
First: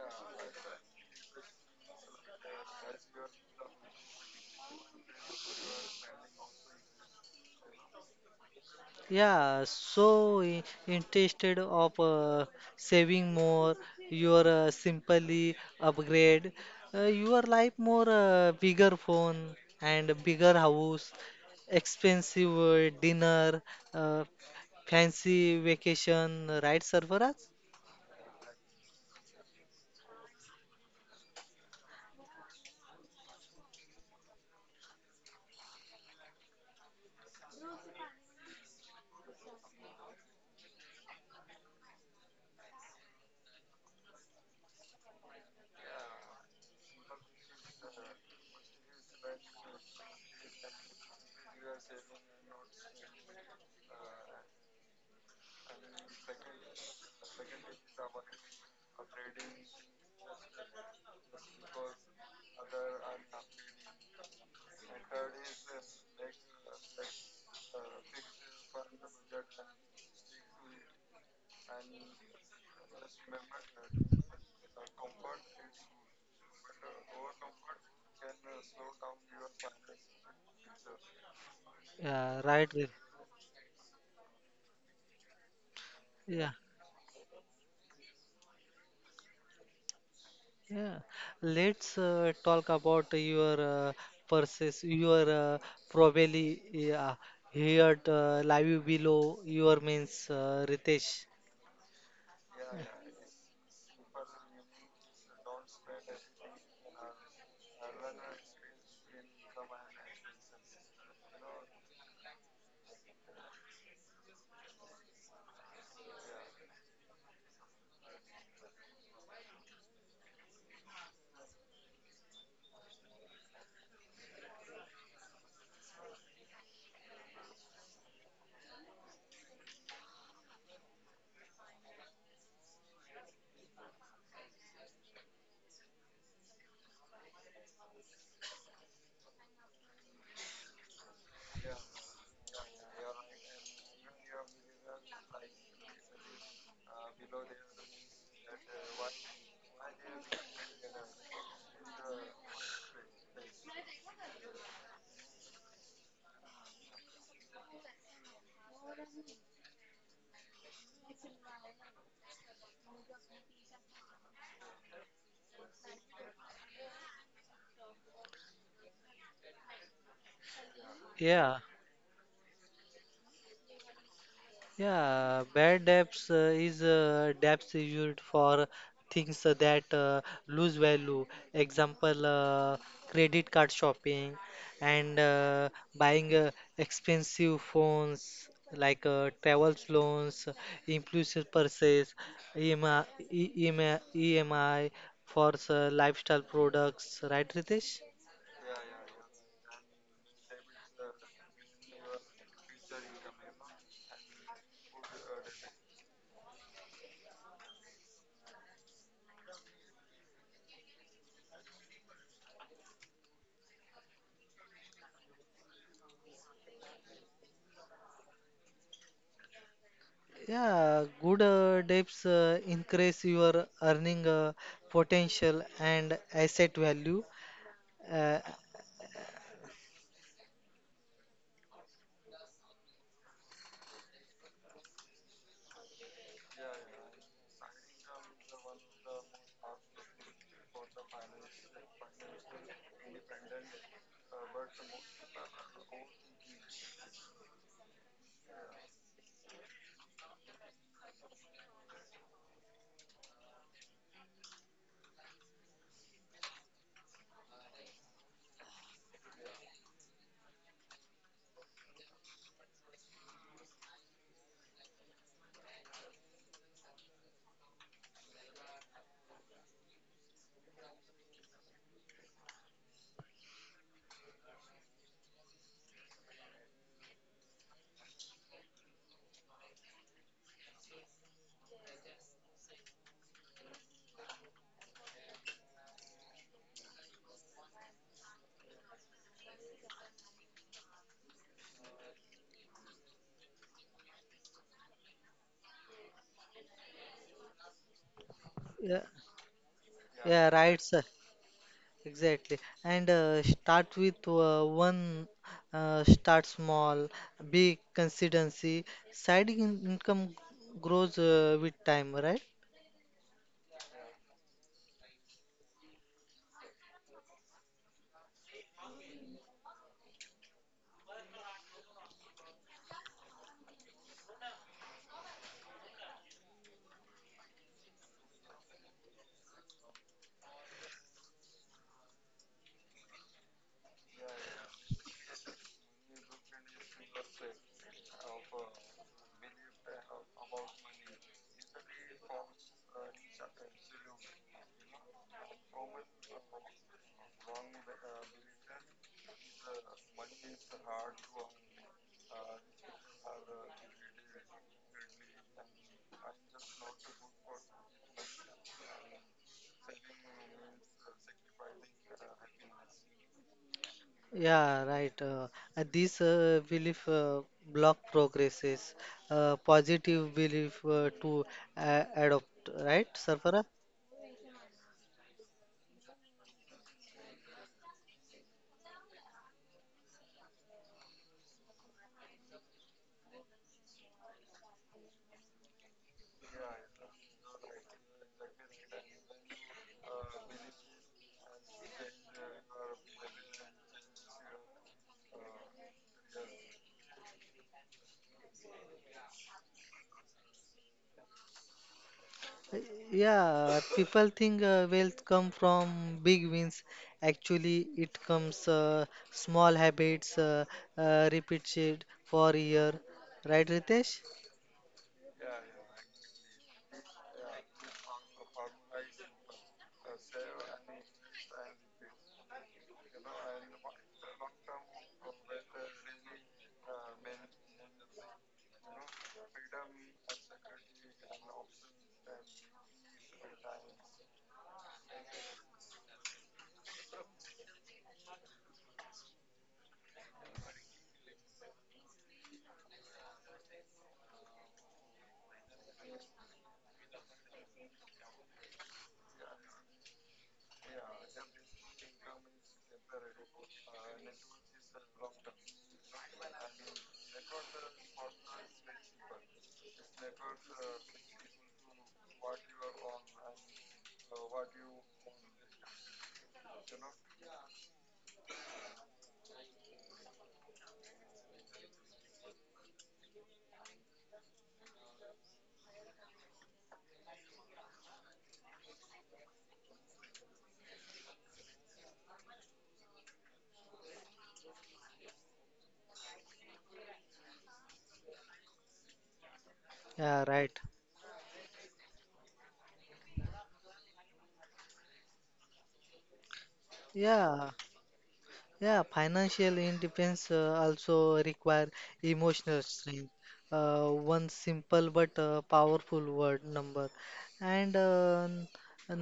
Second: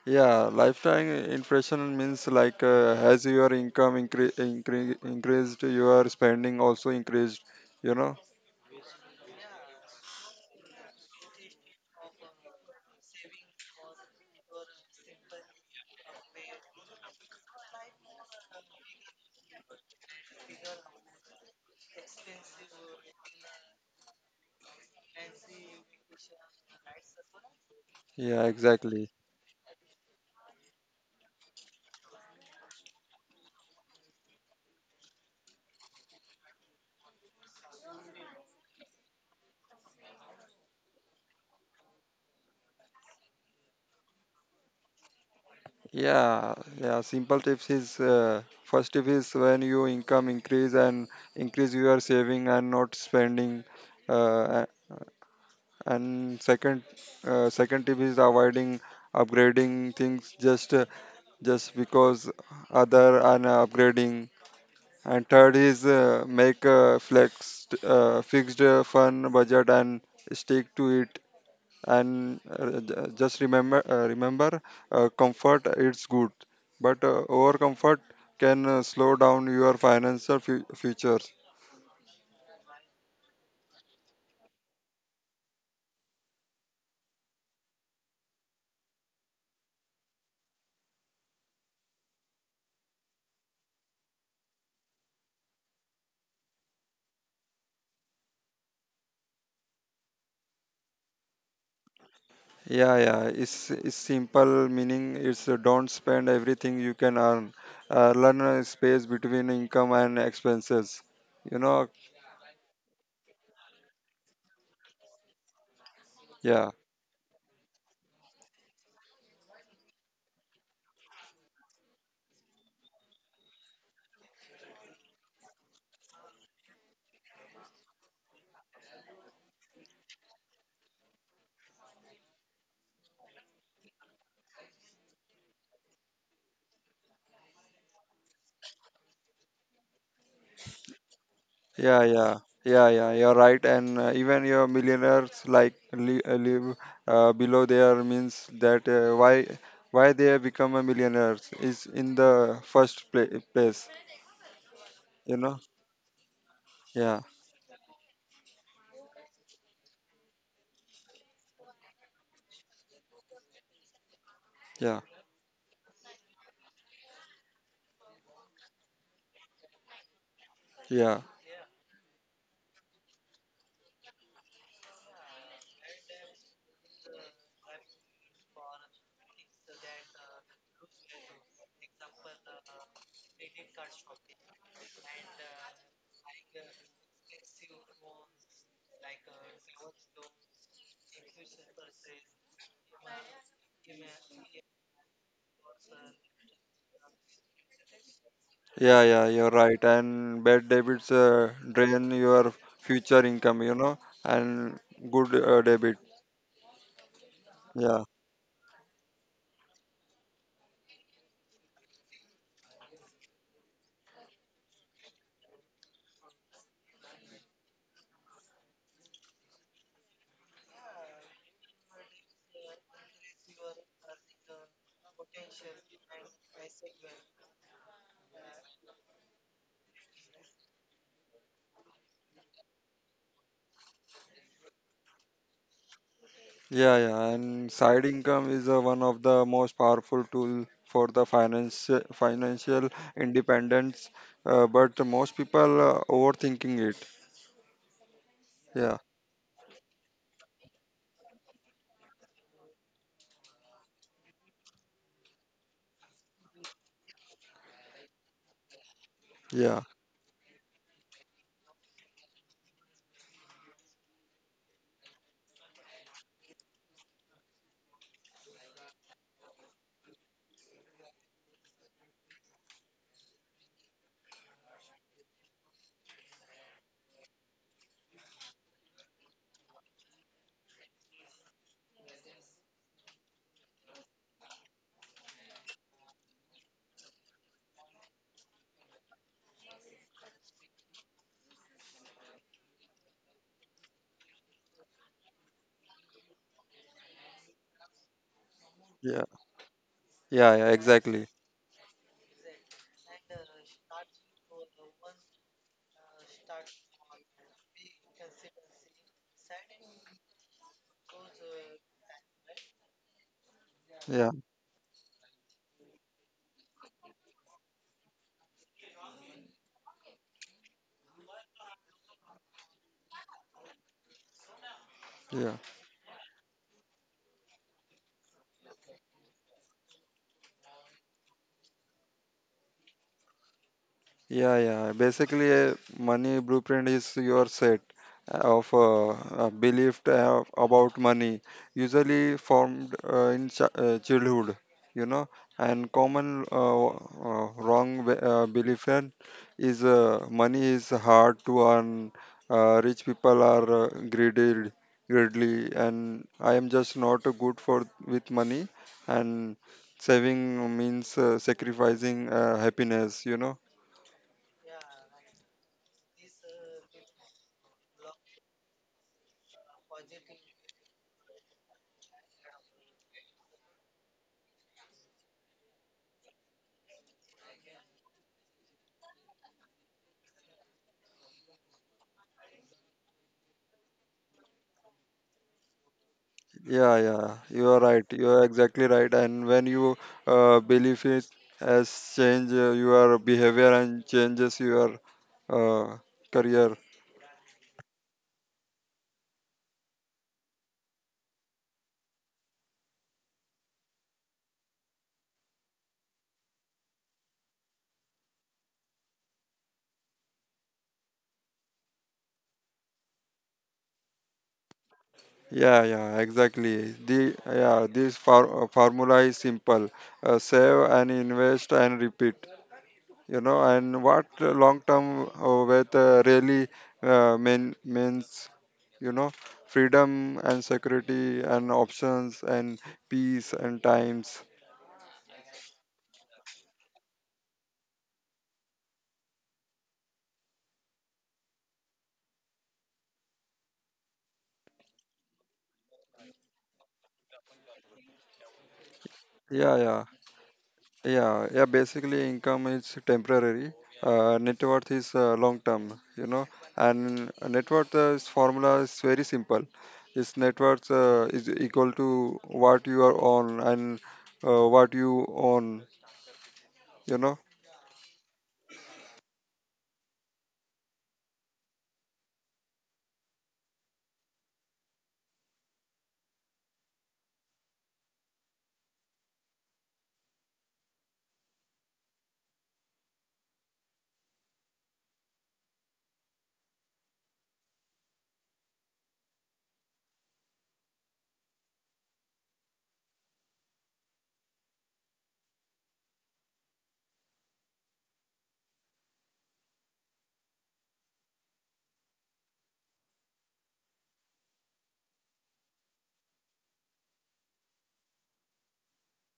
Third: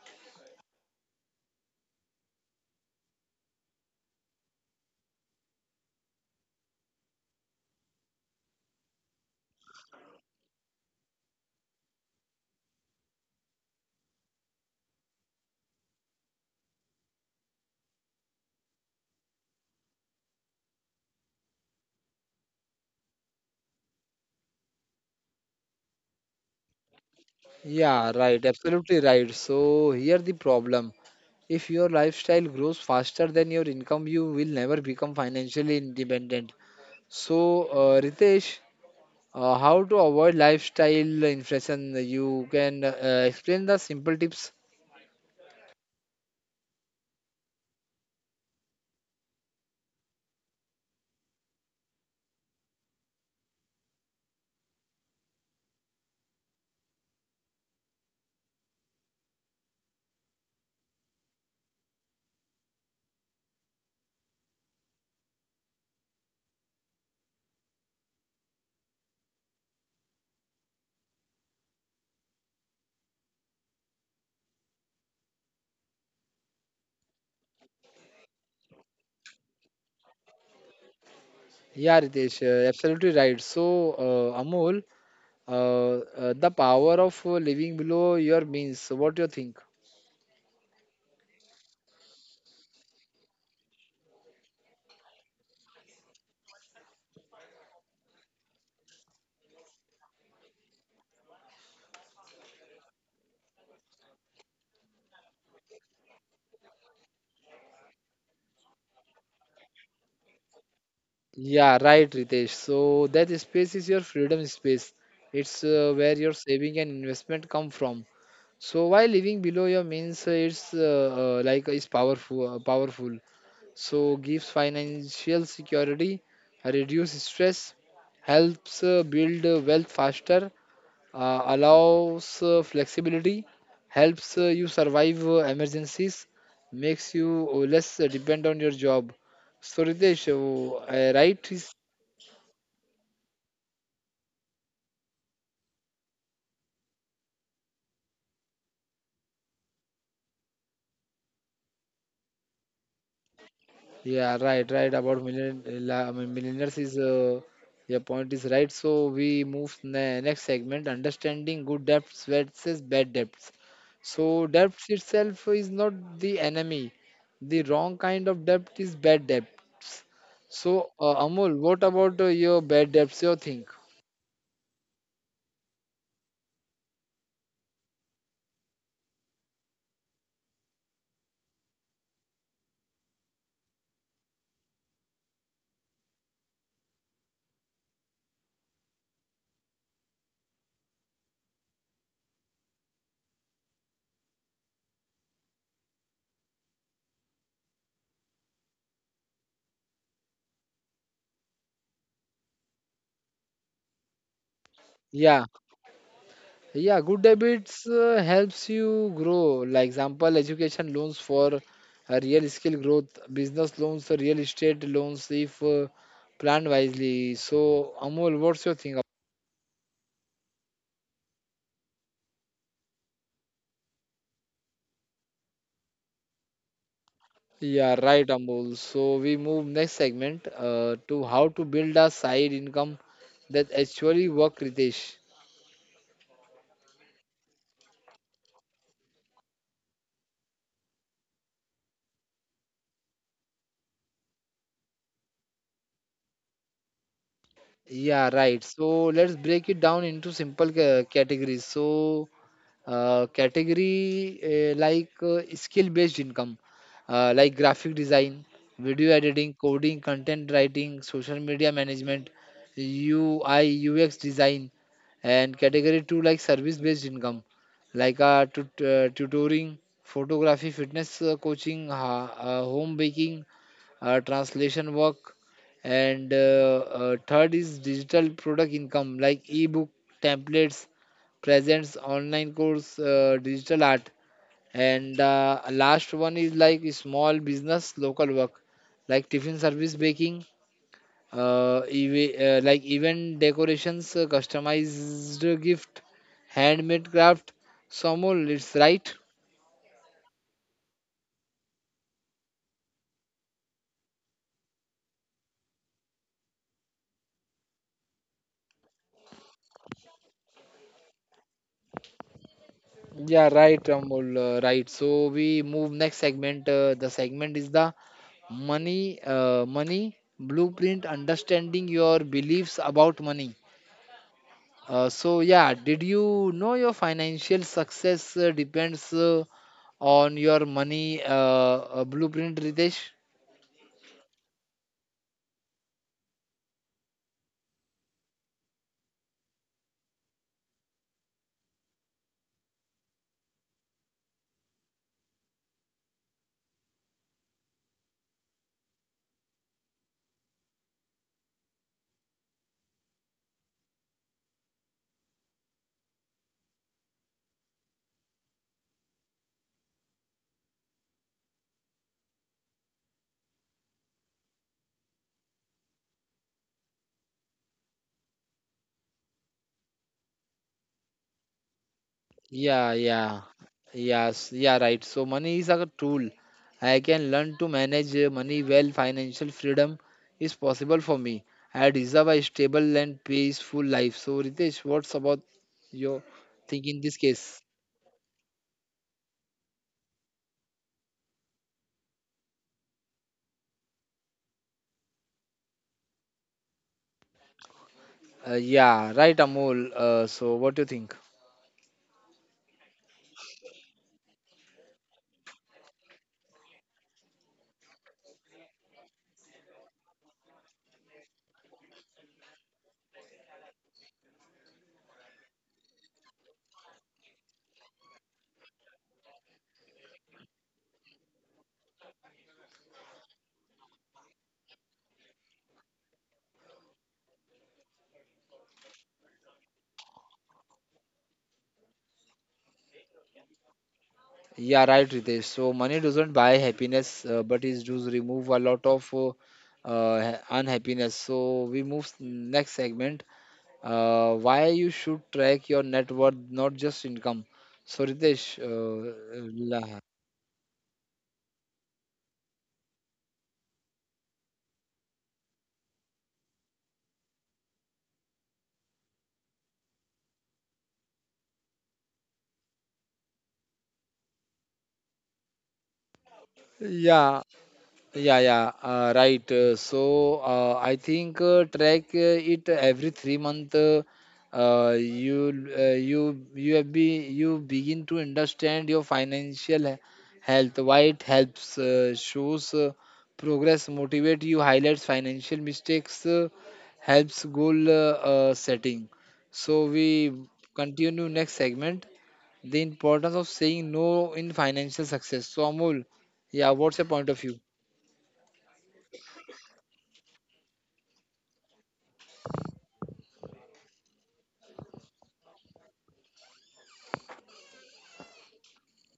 Yeah, lifetime inflation means like as your income increased, your spending also increased, you know? Yeah, so instead of saving more, you are simply upgrade your life more bigger phone and bigger house expensive dinner. Uh, Fancy vacation, right, Sarfaraz? Yeah, Yeah, right. Absolutely exactly. right. So here the problem. If your lifestyle grows faster than your income, you will never become financially independent. So, Ritesh, how to avoid lifestyle inflation? You can explain the simple tips. Yeah, yeah. Simple tips is, first tip is when your income increase and increase your saving and not spending. Uh, a- and second, second tip is avoiding upgrading things just because other are not upgrading. And third is make a flex fixed fund budget and stick to it. And just remember comfort it's good, but over comfort can slow down your financial futures. Yeah, Yeah, Ritesh, right. Absolutely right. So, Amol, Yeah, the power of living below your means, what do you think? yeah. Let's talk about your purses, your probably yeah, here live below your means, Ritesh. Yeah yeah it's Simple meaning it's, don't spend everything you can earn. Learn a space between income and expenses, you know. Yeah, right, Ritesh. So, that space is your freedom space. It's where your yeah saving and investment come from. So, why living below your means, it's like is powerful, powerful. So, gives financial security, reduce stress, helps build wealth faster, allows flexibility, helps you survive emergencies, makes you less depend on your job. So Ritesh, I right? Is yeah. You're right, and even your millionaires like li live below their means, that why they become a millionaires is in the first pla place, Yeah, right, right. you About know? million, I mean, millionaires Yeah, is your point is right. So we move ne next segment, understanding good debts versus bad debts. So yeah, debts itself is not the enemy. The wrong kind of debt is bad debts. yeah, So, Amol, Yeah, what about your bad debts? You think? Yeah, bad debts is debts is used for things that lose value. Example, credit card shopping and buying expensive phones like travel loans, impulsive purchase, EMI, for lifestyle products. Right, Ritesh? Yeah. You're right, and bad debits drain your future income, you know, and good Yeah. debit. Yeah, good Yeah. habits helps you grow. Like example, education loans for real skill growth, business loans, real estate loans if planned wisely. So Amol, what's your thing? Yeah, good debts increase your earning potential and asset value. Yeah, right, Uh, Amol. So we move next segment to how to build a side income that actually work, Ritesh. Yeah, yeah, and side income is one of the most powerful tool for the finance financial independence, but most people overthinking it. Yeah, right. Yeah, So let's break it down into simple categories. So category skill based income, like graphic design, video yeah, editing, coding, content writing, social media management, ui ux design, and category 2 like service based income, like tutoring, photography, fitness coaching, home baking, translation work, and third is digital product income like ebook, templates, presents, online course, digital art, and last one is like small business local work, like tiffin service, baking, event decorations, customized gift, handmade craft. So Amol, it's yeah, yeah, right? Yeah, yeah, right, exactly. sir. Exactly. And start with one, start small, big consistency. Income grows with time, right? Yeah, right, Yeah, Amol, right. So we move next segment. The segment is the money blueprint, understanding your beliefs about money. Uh, yeah. so yeah, did you know your financial success depends on your money blueprint, Ritesh? Yeah. Basically, a money blueprint is your set of belief about money, usually formed in ch childhood, you know. And common wrong belief in is money is hard to earn. Rich people are greedy, greedy, and I am just not good for with money. And saving means sacrificing happiness, you know. Yeah, right. This belief block progresses. Positive belief to adopt, Yeah, right, yeah, Sarfara? Yes, yeah, right. So money is a tool. I can learn to manage money well. Financial freedom is possible for me. I deserve a stable and peaceful life. So Ritesh, what's about your think in this Yeah, you are case? right. You are exactly right. And when you believe it has changed your behavior, and changes your uh, career. Yeah, right, Amol. So, what do you think? Uh, Yeah, people think wealth come from big wins. Actually, it comes small habits repeated for a year, right, Ritesh? The formula is simple: save and invest and repeat. You know, and what long term wealth really means, you know, freedom and security and options and peace and times. Yeah, right, Ritesh. So money doesn't buy happiness, but it does remove a lot of unhappiness. So we move next segment. Why you should track your net worth, not just income. So Ritesh, yeah uh, yeah la- yeah, Basically income is temporary. Net worth is long term, you know. And net worth is formula is very simple. It's net worth is equal to what you are on, and what you own, you know. yeah. Yeah, yeah, right. So, I think track it every 3 month. You you you have be you begin to understand your financial health. Why it helps shows progress, motivate you, highlights financial mistakes, helps goal setting. So we Yeah, right. continue next segment. The importance of saying no in financial success. So Amol, yeah, what's your point of view? Yeah. Yeah, financial independence also require emotional strength. One simple but powerful word number, and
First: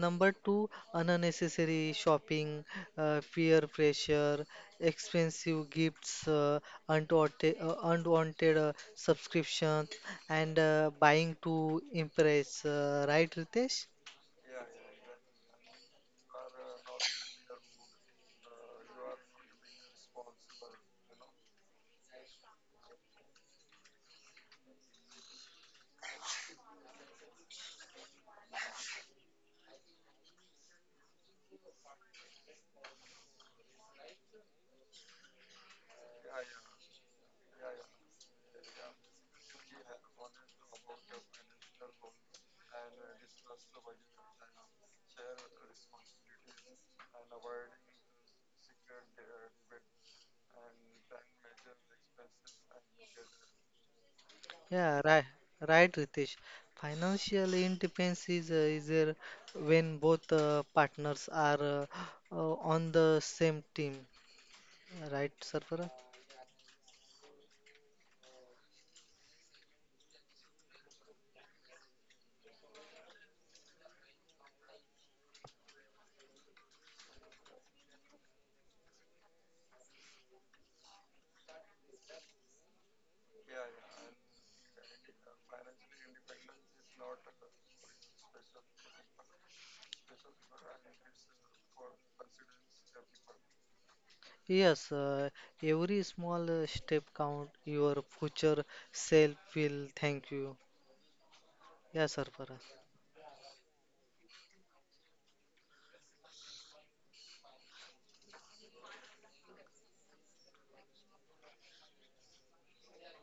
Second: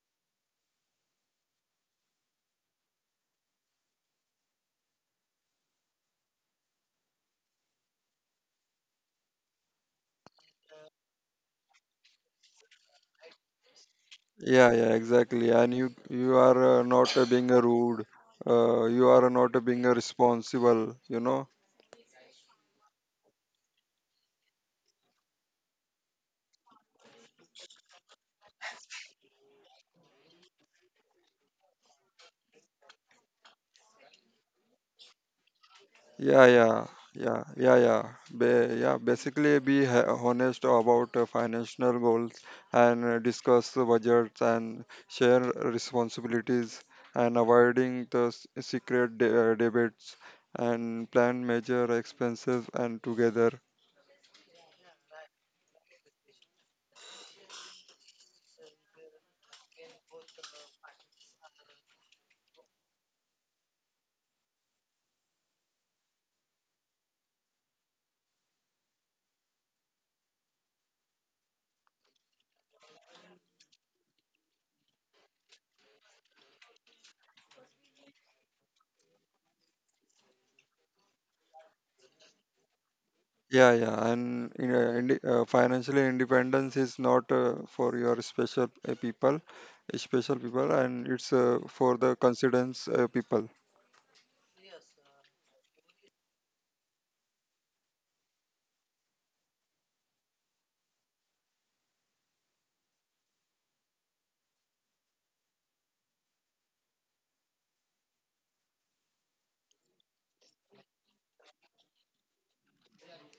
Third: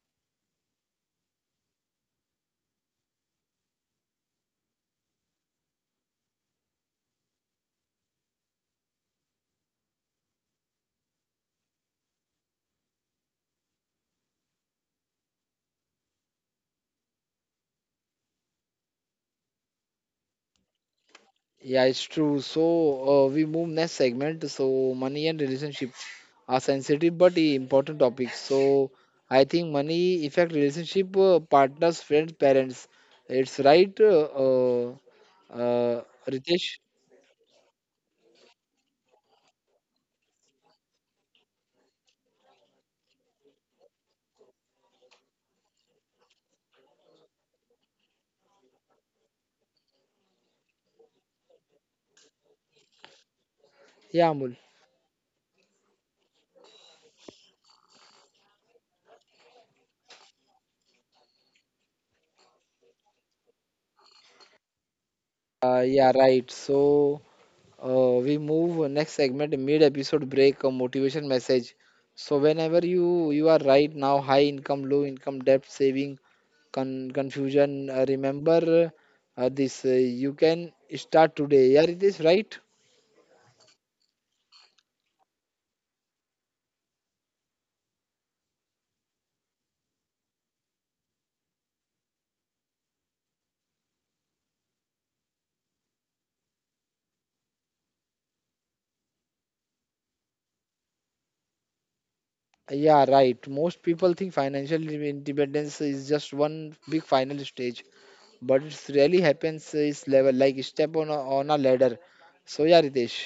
number two, unnecessary shopping, peer pressure, expensive gifts, unwanted subscriptions, and buying to impress. Right, Ritesh? Yeah, exactly. And you are not being rude. You are not being responsible, you know. Yeah, it's true. So, we move next segment. So money and relationship are sensitive but important topics. So I think money affect relationship, partners, friends, parents. It's right, uh, uh, Yeah, Ritesh? yeah, Basically be honest about financial goals, and discuss the budgets, and share responsibilities, and avoiding the secret debates, and plan major expenses and together. Yeah, Amul. Yeah, right, right, Ritesh. Financial independence is there when both partners are on the same team, right, Sarfraz? Yeah, right. So, we move next segment. Mid episode break, a motivation message. So whenever you are right now, high income, low income, debt, saving, confusion. Remember this. You can start today. Yeah, it is right. Financially independence is not for your special people, and it's for the considers people. Yes, every small step count. Your future self will thank you. Yeah, Sarfraz. Yeah, right. Most people think financial independence is just one big final stage, but it really happens is level like step on a ladder. So yeah, Ritesh.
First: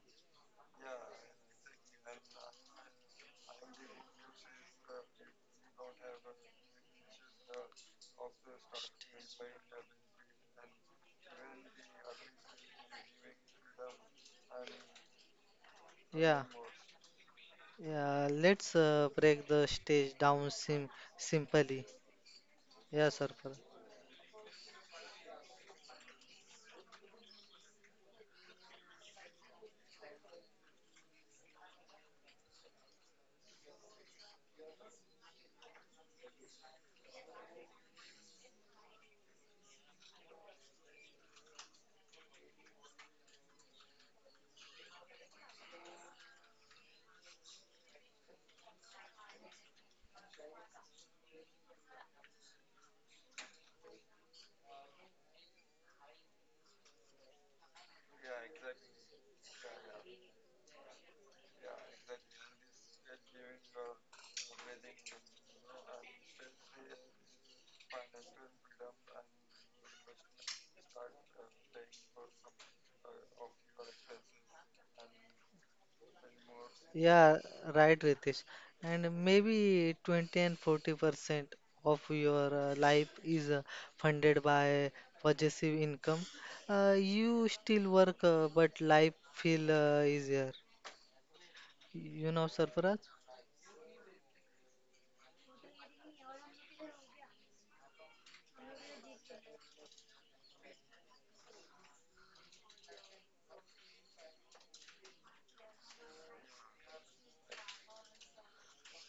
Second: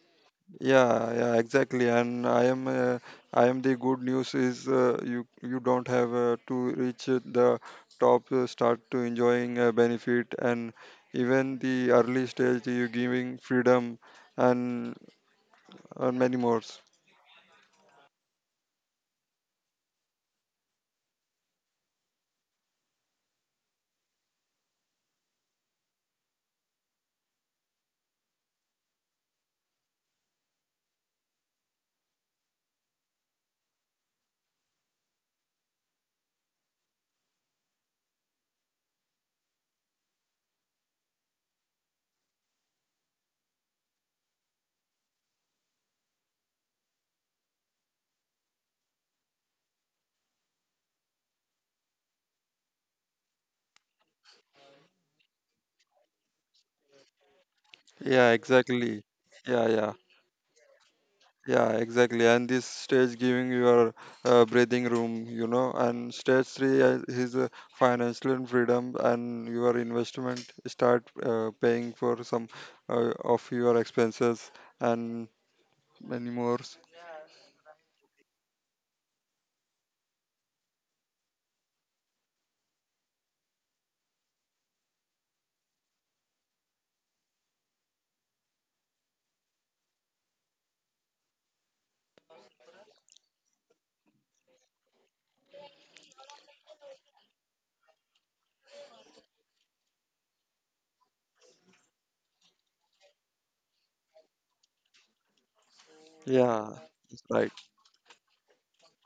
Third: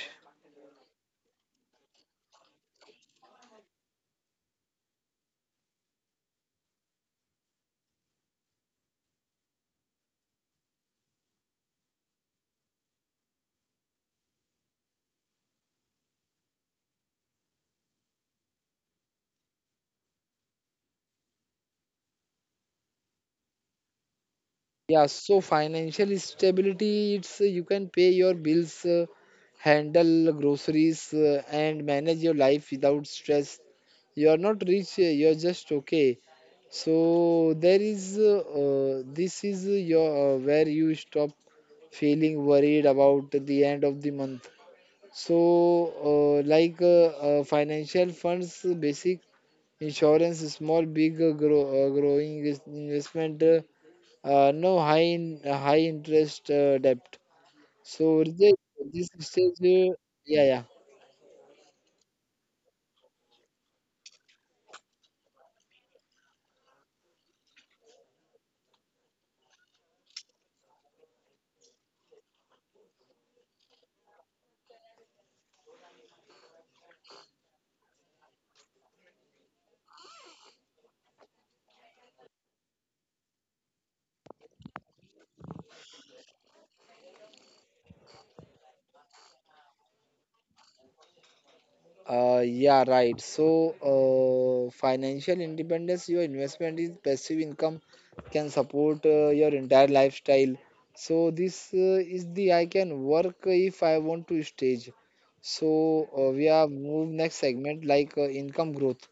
Yeah, yeah, exactly. And I am the good news is you don't have to reach the top start to enjoying benefit, and even the early stage you giving freedom and and many Yeah, more. yeah. Let's break the stage down simply. Yeah, Sarfraz. Yeah, so financial stability, it's you can pay your bills, handle groceries, and manage your life without stress. You are not rich, you are just okay. So there is this is your where you stop feeling worried about the end of the month. So, financial funds, basic insurance, small big growing investment, no high interest debt. So Yeah, Ritesh, exactly. this stage, Yeah, yeah. Yeah yeah. Yeah, exactly. And this stage giving your breathing room, you know, and stage three is financial and freedom, and your investment start paying for some of your expenses and many more. Yeah, right, Ritesh. And maybe 20 and 40% of your life is funded by possessive income. You still work, but life feel easier. You know, Yeah, Sarfaraj? right. So, financial independence, your investment is passive income, can support your entire lifestyle. So, this is the I can work if I want to stage. So, we are Yeah, move that's next right. segment like income growth,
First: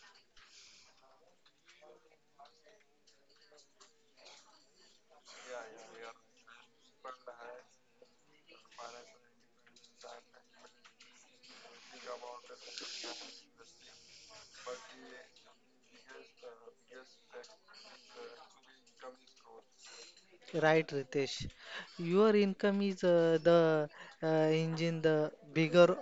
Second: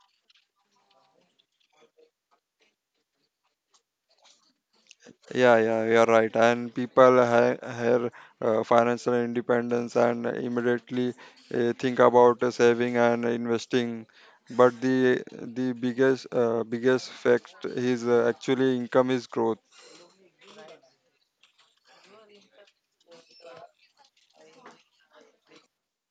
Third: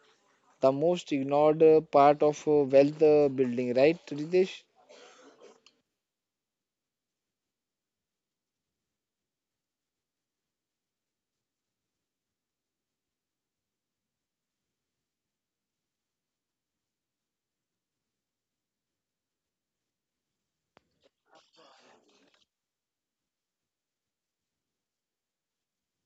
the most ignored part of wealth building, right, Ritesh? Yeah, yeah, You're right. And people ha have financial independence, and immediately think about saving and investing. But the biggest biggest fact is actually income is growth. Right, Ritesh. Your income is the engine, the bigger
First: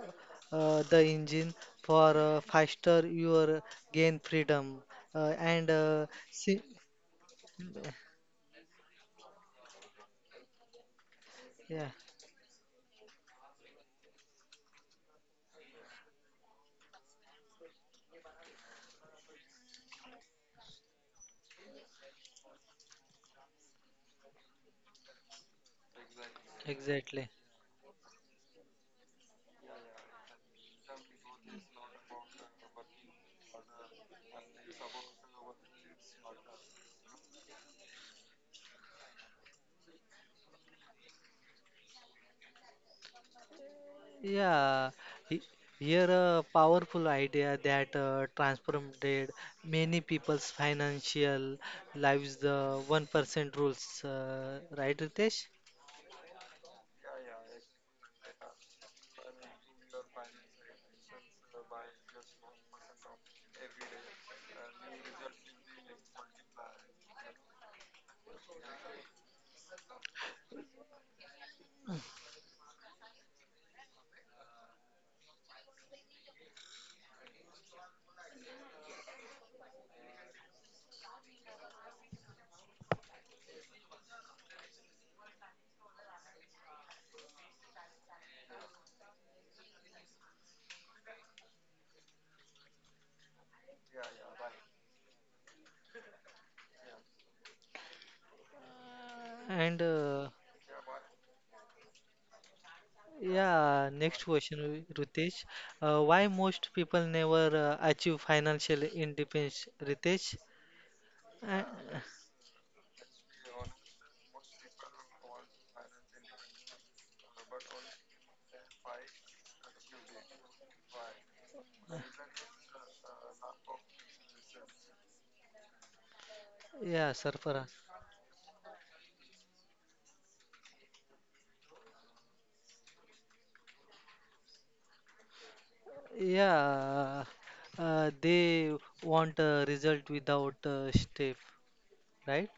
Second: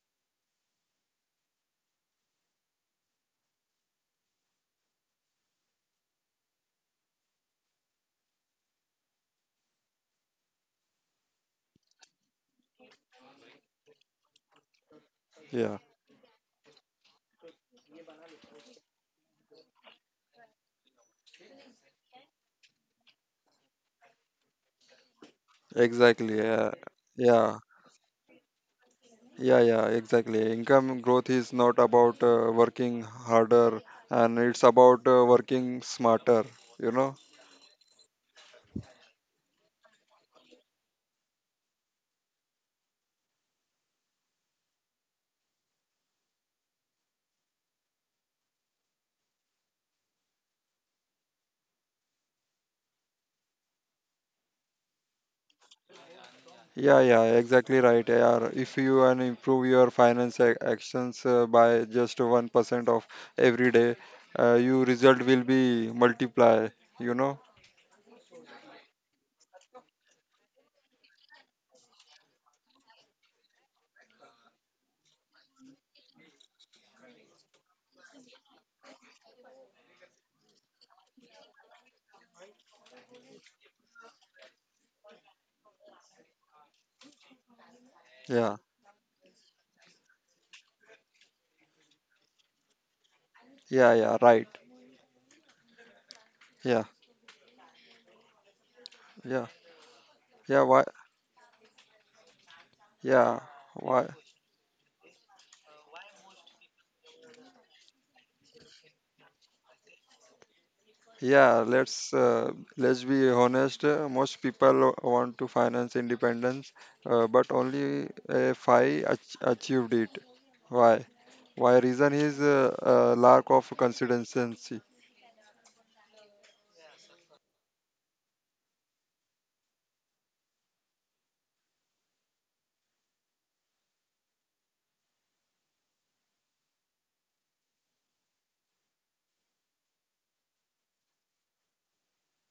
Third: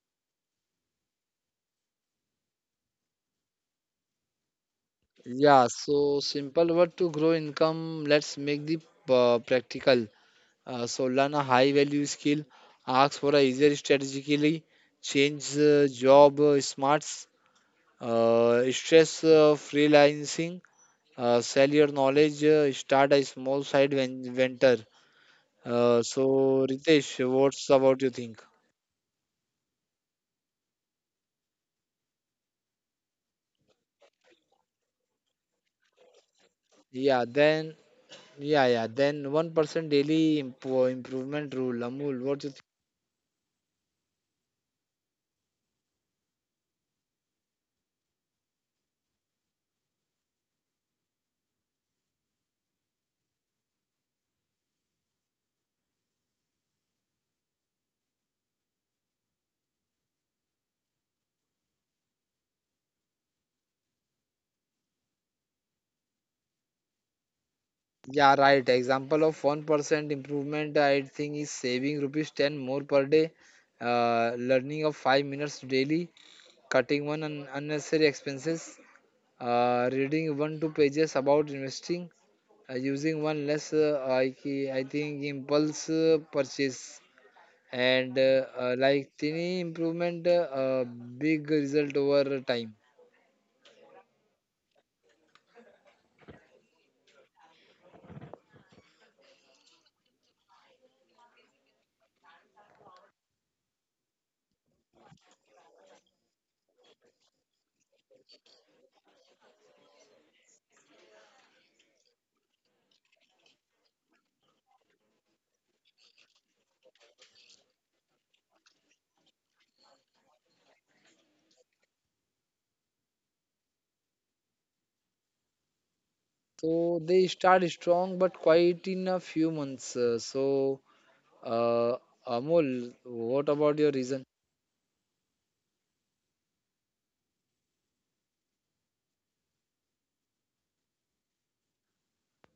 the engine for faster your gain freedom uh, and Yeah, uh, so si- simple word to grow income. Let's make the practical. So, learn a high yeah. value skill, ask for a easier strategically, change Yeah, job smarts, stress freelancing, sell your knowledge, start a small side venture. So, exactly. Yeah, Ritesh, Exactly. yeah, what's about you think? yeah, exactly. Income growth is not about working harder, and it's about working smarter. You know. Yeah, then yeah, yeah, then 1% daily improvement rule. Amul, what you Yeah, he- Here a powerful idea that transformed many people's financial lives, the 1% rules, right, Ritesh? Yeah, yeah, exactly right. Yeah, if you can improve your finance actions by just 1% of every day, your result will be multiply, you know? Yeah, right. Example of 1% improvement, I think, is saving rupees 10 more per day, learning of 5 minutes daily, cutting one unnecessary expenses, reading 1 2 pages about investing, using one less, I think, impulse purchase. And Yeah, tiny improvement, big result over time. yeah, yeah, right. Yeah, And yeah, uh, yeah, why, yeah, yeah, Next question, why, Ritesh. Why most people never achieve financial independence, Ritesh? Uh, yeah, let's be honest. Most people want to finance independence, but only five achieved it. Why? Why reason is lack of consistency. So yeah, they start Sarfaraz. strong but quite in a few months. So, Uh, Amol, what about your reason? Yeah, they want a result without a step, right?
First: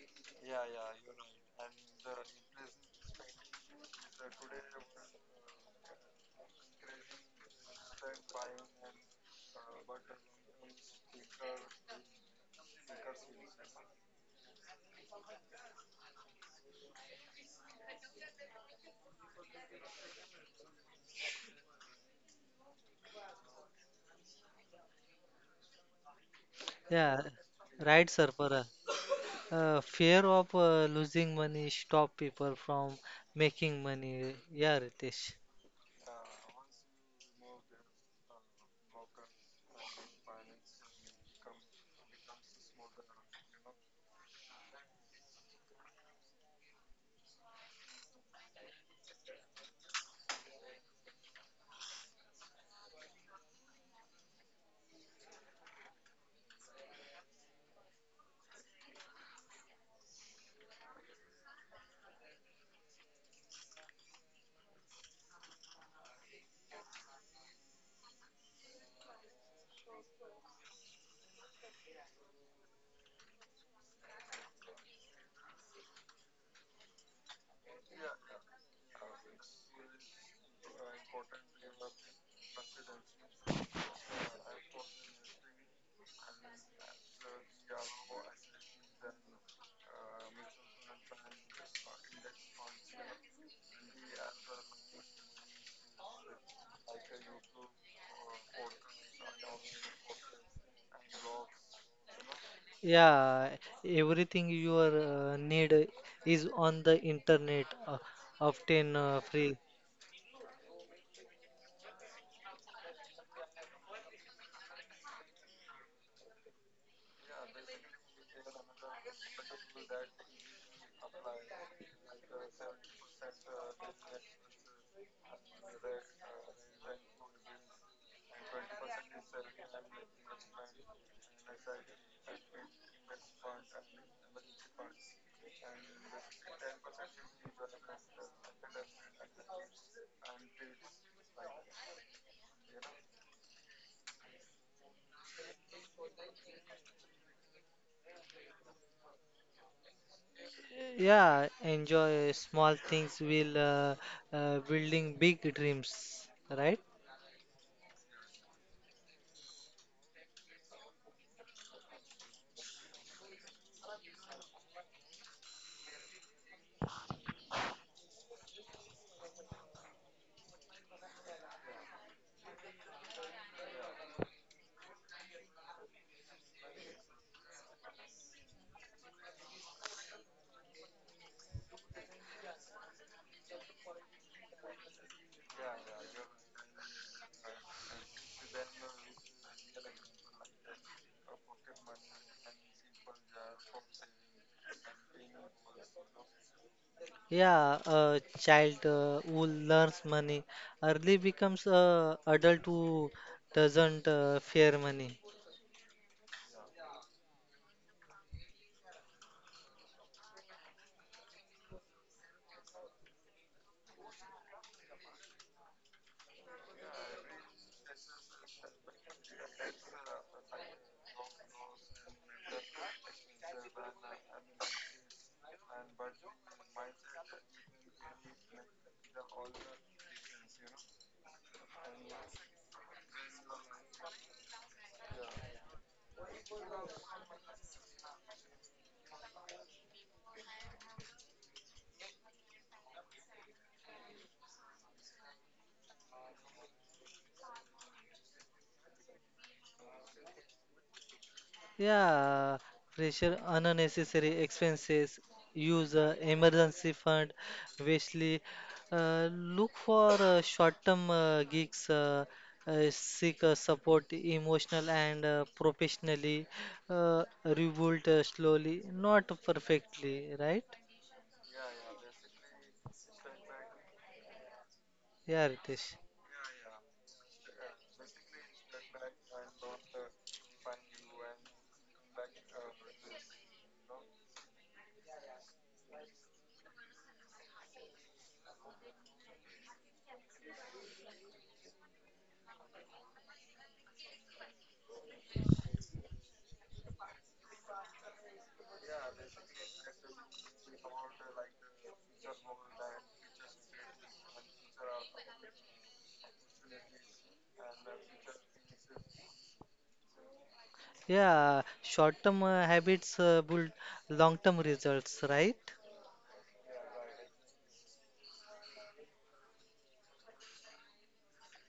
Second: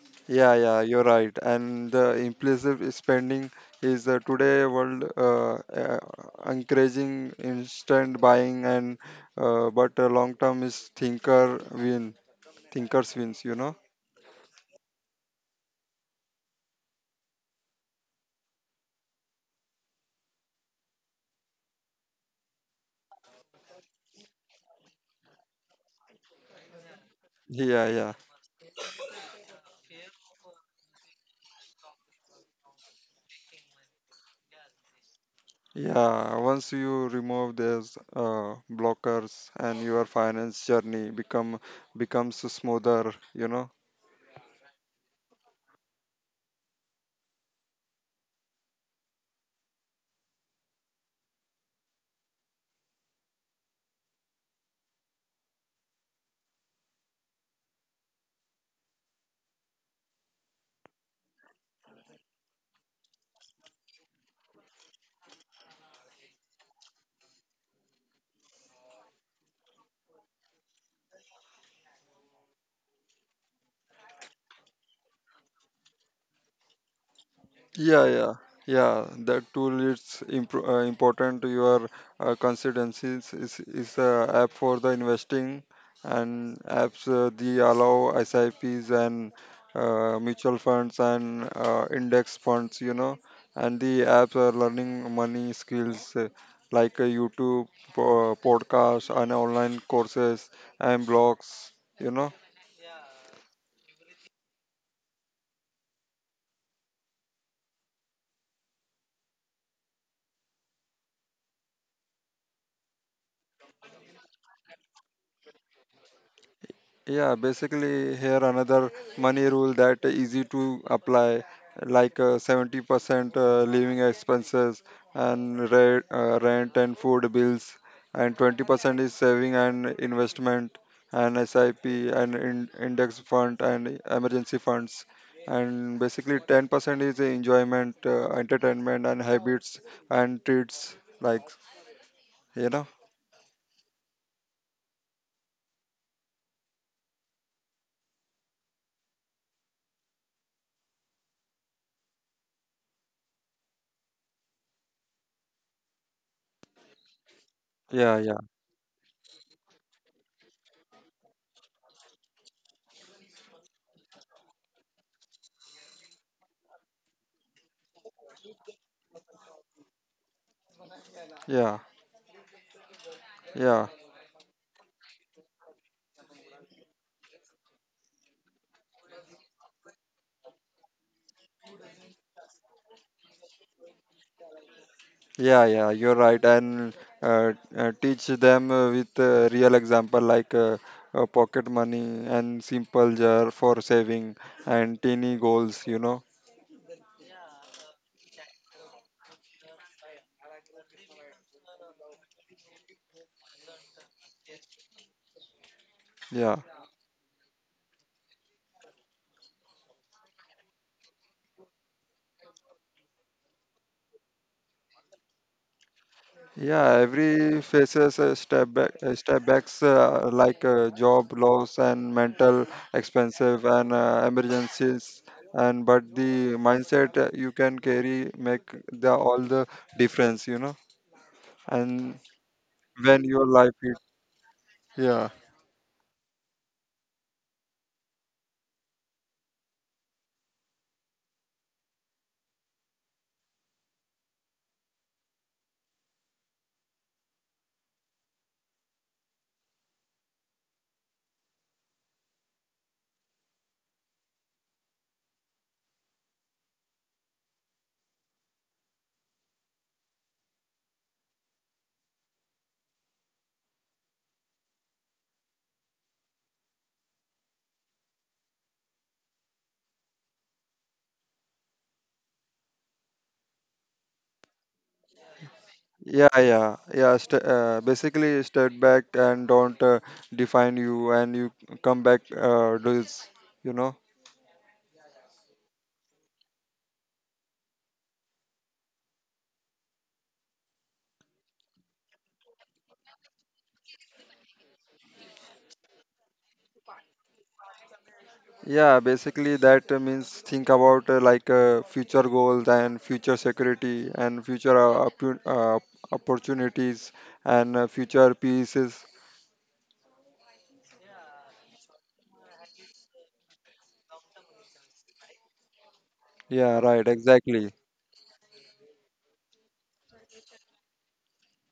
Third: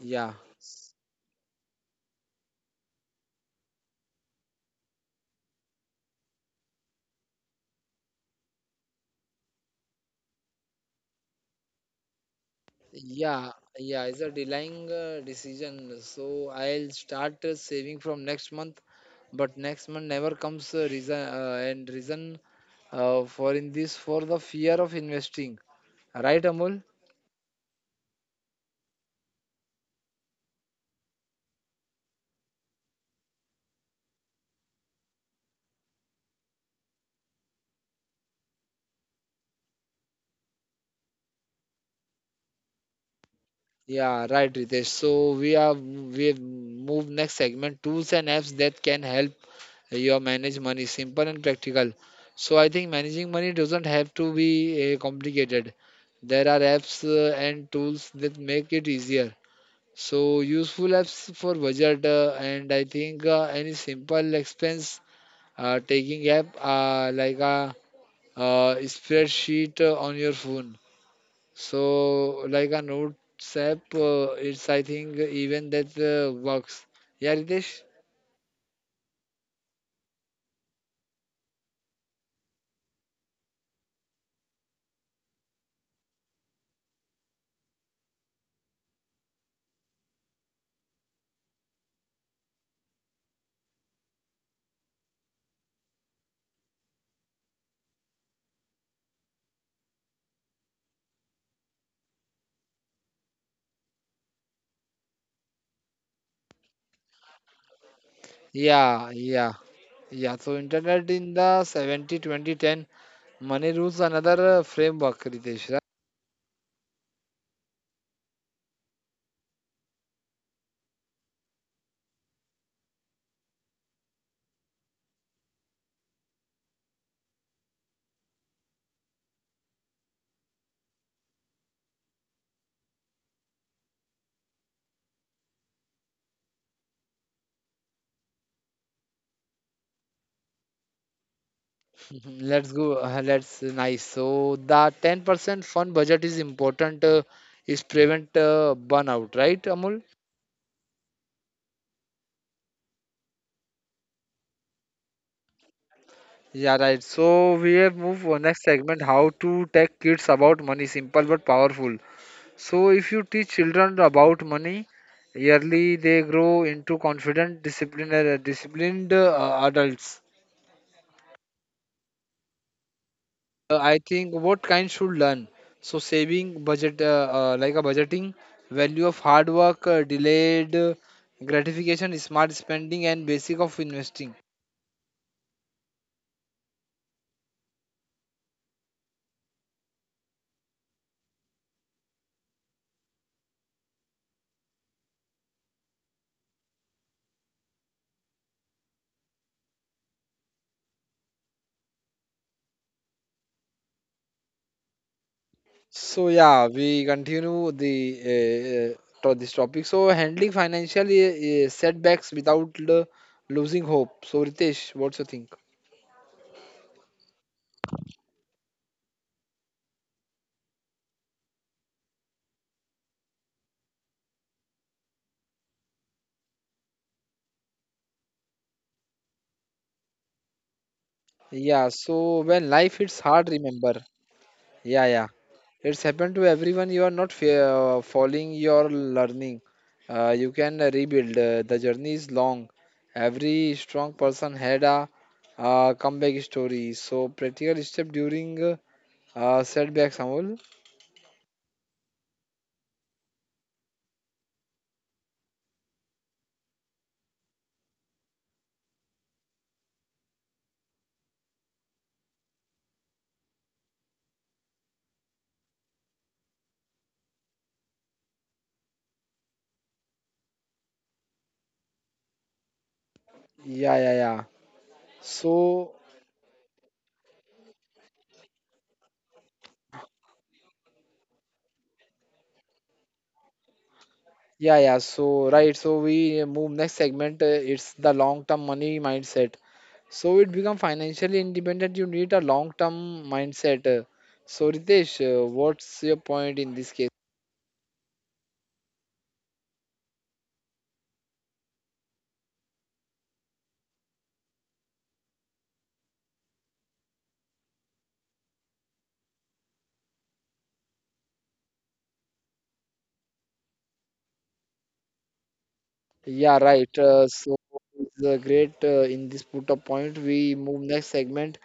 Yeah. Yeah, yeah, you're right. And the impulsive spending is today world, encouraging instant buying and but long term is thinkers wins. Yeah, You know? yeah, it's a delaying decision. So I'll start saving from next month, but next month never comes reason for in this for the fear of investing. Right, Amol? Yeah, Yeah, right, yeah, Sarfara. Fear of losing money stop people from making money. Yeah, Ritesh. yeah. Once you remove these blockers and your finance journey becomes smoother. You know? Yeah, right, Ritesh. So we have moved next segment, tools and apps that can help your manage money simple and practical. So I think managing money doesn't have to be complicated. There are apps and tools that make it easier. So useful apps for budget, and I think any simple expense taking app, like a spreadsheet on your phone, so like a notes app, it's I think even that works. Yeah, Ritesh. Yeah, yeah, yeah. That tool is important to your constituencies. Is the app for the investing and apps the allow S I Ps and mutual funds and index funds. You know, and the apps are learning money skills like YouTube, podcast, and online courses and blogs. You know. Yeah, everything you are, need is on the internet, often yeah free. yeah Yeah, so internet in the 70 2010 money rules, another framework, Ritesh. Right? Yeah, basically here another money rule that easy to apply, like 70% living expenses and rent and food bills, and 20% is saving and investment and SIP and index fund and emergency funds, and basically 10% is enjoyment, entertainment and habits and treats like Mhm. you Let's know. go. Let's nice. So the 10% fund budget is important. Is prevent burnout, right, Amul? Yeah, enjoy small things while building big dreams, right? Yeah, right. So we have Yeah, moved yeah, on next segment. How to tell kids about money? Simple but powerful. So if you teach children about money, yearly they grow into confident, disciplined adults. yeah, yeah. I think what kind should learn. So saving budget, like a budgeting, value of hard work, delayed gratification, smart spending, and basic of investing. Yeah, yeah, you're right. And teach them with real example like pocket money and simple jar for saving and teeny goals, you know. Yeah, a child who learns money early becomes a adult who doesn't fear money. So Yeah. yeah, we continue the uh, uh, to this topic. So handling financial setbacks without losing hope. So Ritesh, what's your think? Yeah, every faces a step back, a step backs like job loss and mental expensive and emergencies and but the mindset you can carry make the all the difference, you know. Yeah. And So when life hits when hard, your life remember. is Yeah, yeah. yeah. It's happened to everyone. You are not following your learning. You can rebuild. The journey is long. Every strong person had a comeback story. So practical step during setbacks, Amol. Yeah, pressure, unnecessary expenses, use a emergency fund, wisely, look for short-term gigs, seek support emotional and professionally, rebuild slowly, not perfectly, right? Yeah, yeah, yeah. Yeah, Ritesh. So Yeah. Basically, step back and don't define you, and you come back. This, you know. yeah, yeah. So right. So we move next segment. It's the long-term money mindset. So it become financially independent. You need a long-term mindset. So, Ritesh, what's your point in this case? Yeah, basically that means think about like future goals and future security and future opportunities and future pieces. Yeah, short-term habits build long-term results, right? Yeah, Yeah, right. right. So Exactly. it's great in this put up point. We move next segment,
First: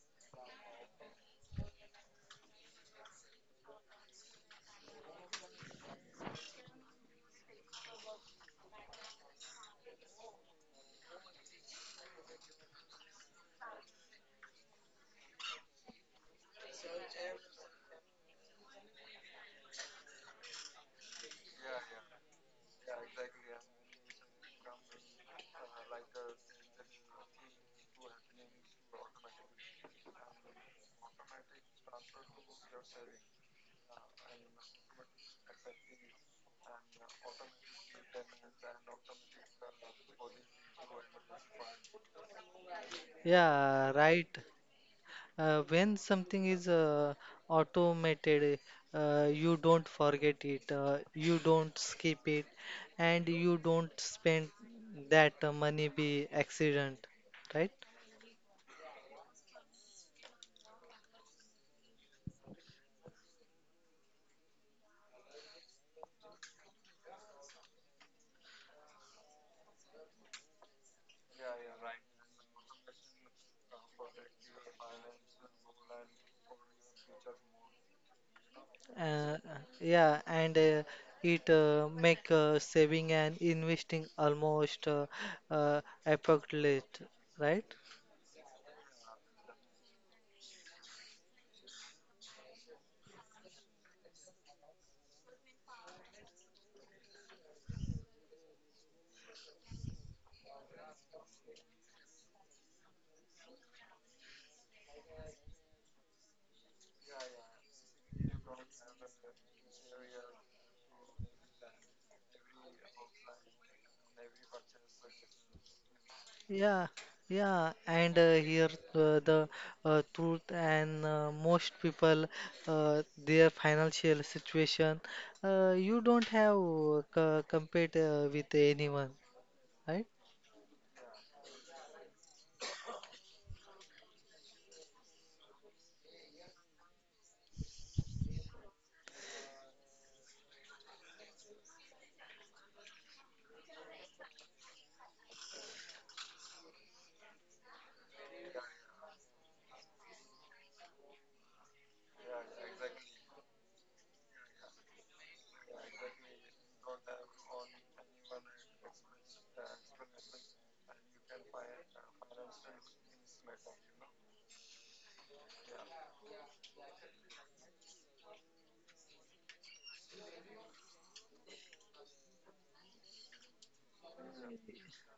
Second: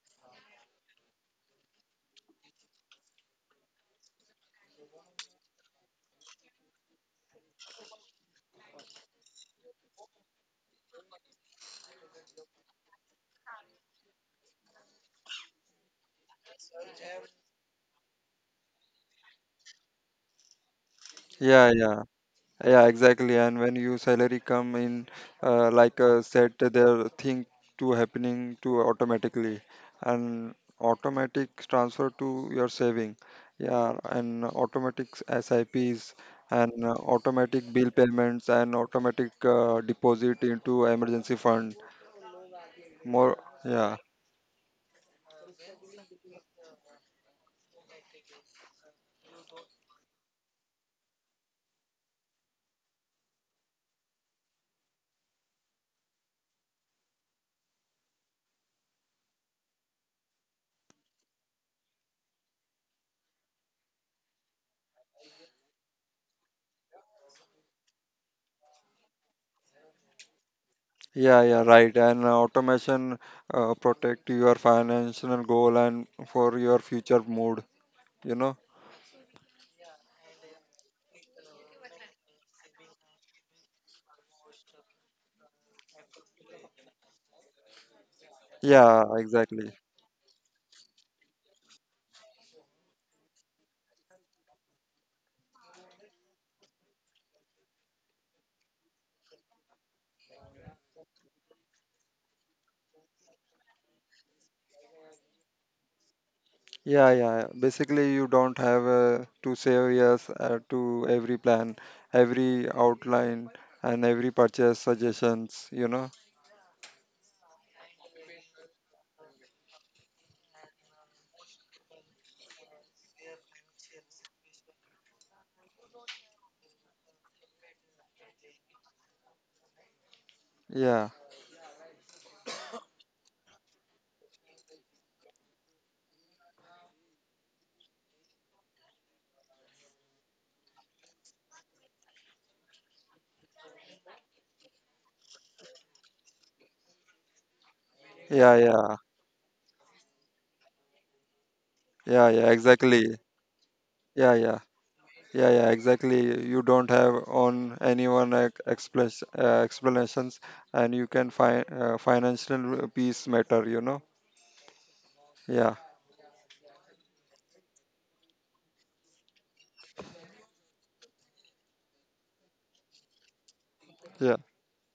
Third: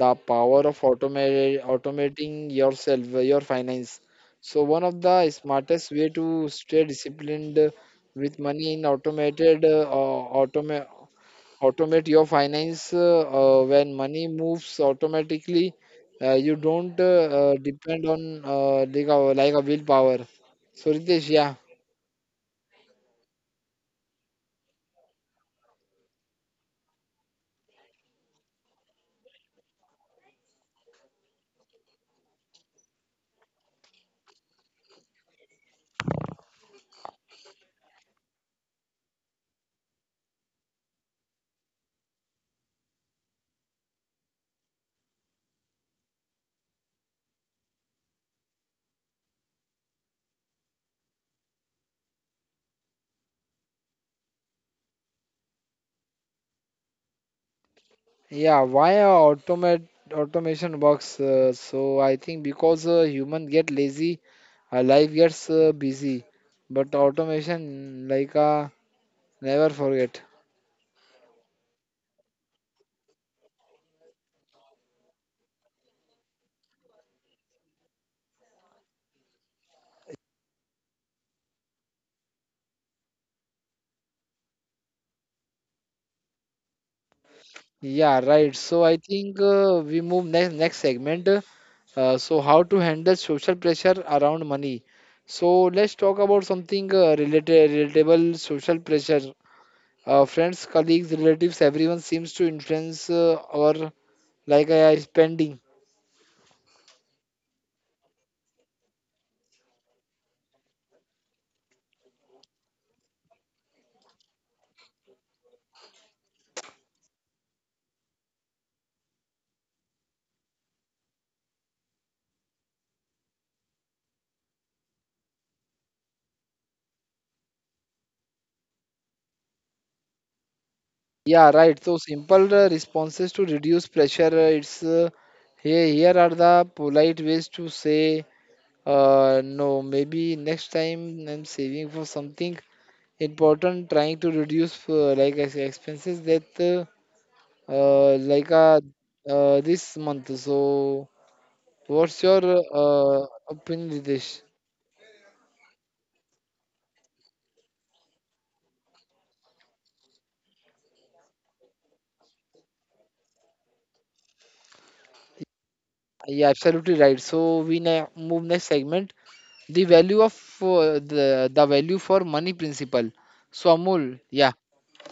the power of automate automating yourself, your finance. So one of the smartest way to stay disciplined with money in automate your finance, when money moves automatically. You don't depend on like a willpower. So Ritesh, yeah. Yeah, yeah. Yeah, exactly. And when you salary come in, like said, there thing to happening to automatically, and automatic transfer to your saving. Yeah, and automatic S I P's and automatic bill payments and automatic deposit into emergency fund. More, Yeah, yeah. right. When something is automated, you don't forget it, you don't skip it, and you don't spend that money by accident, right? Yeah, why automate automation works? So, I think because human get lazy, life gets busy, but automation never forget. Yeah, yeah, right. And automation protect your financial goal and for your future mood, you know? Uh, yeah, and it make saving and investing almost effortless, right? Yeah, right. So I Yeah, think exactly. we move next segment. So, how to handle social pressure around money? So let's talk about something related relatable social pressure. Friends, colleagues, relatives, everyone seems to influence our spending. Yeah, yeah. Basically, you don't have to say yes to every plan, every outline, and every purchase suggestions, you know? Yeah, yeah, and here the truth and most people their financial situation, you don't have co compete with anyone, right? Yeah, Yeah, right. So simple responses to reduce pressure. It's here. Here are the polite ways to say no. Maybe next time, I'm saving for something important. Trying to reduce ex- expenses that uh, uh, like yeah, uh, yeah, this month. So what's yeah, your yeah, exactly. Opinion, Ritesh? Yeah, yeah, yeah, yeah, exactly. You don't have on anyone explanations, and you can find financial peace matter, you know? Yeah, Yeah, absolutely right. So we now move next segment. The value of the value for money principle. So Amol, yeah. yeah,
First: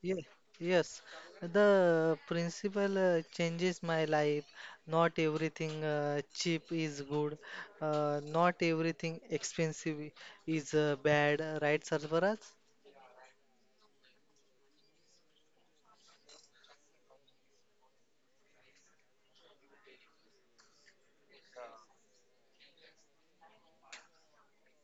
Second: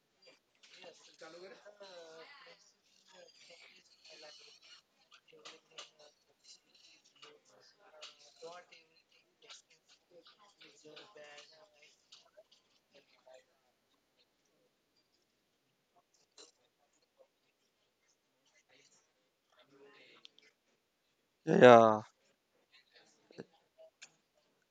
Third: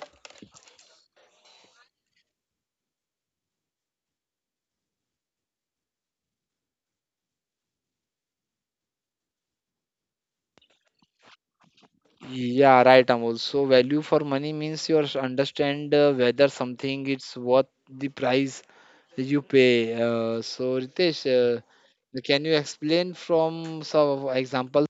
Yeah, yes. The principle changes my life. Not everything cheap is good. Not everything expensive is bad, right, Sarvaraj? Yeah, right, Amol. So value for money means you understand whether something is worth the price you pay. So, Ritesh, yeah, can you explain from some example?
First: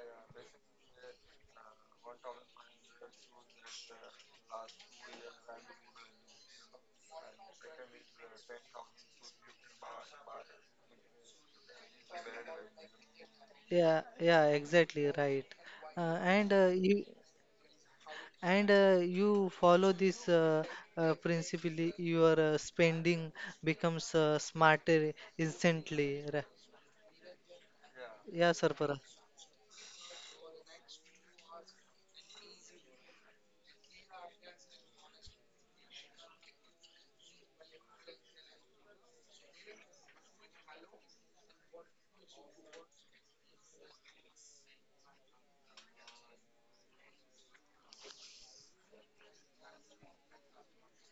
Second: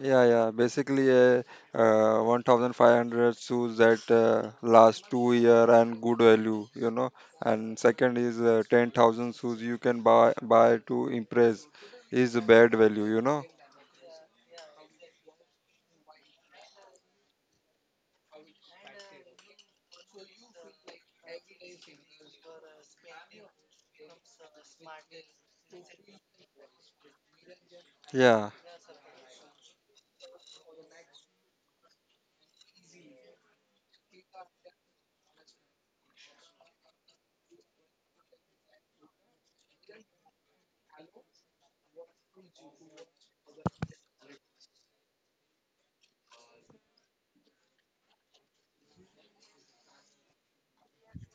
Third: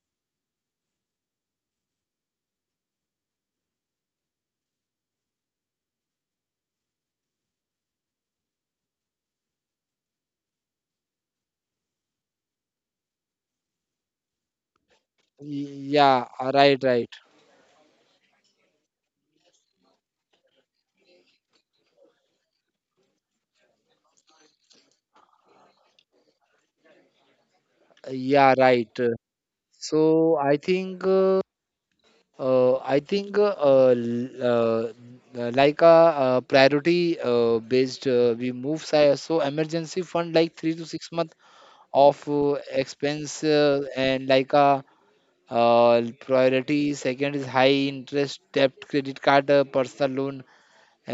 yeah. Basically, a 1,500 shoes that last 2 year and good value, you know. And second is 10,000 shoes you can buy to impress is bad value, you know. Yeah, yeah, exactly right. Uh, Yeah, and uh, right, right. you, And you follow this principle, your spending becomes smarter instantly. Yeah, Yeah, Yeah, right. Sarfara. So I think l- like a priority based, we move so emergency fund like 3 to 6 month of expense and like a. Priority second is high interest debt, credit card, personal loan,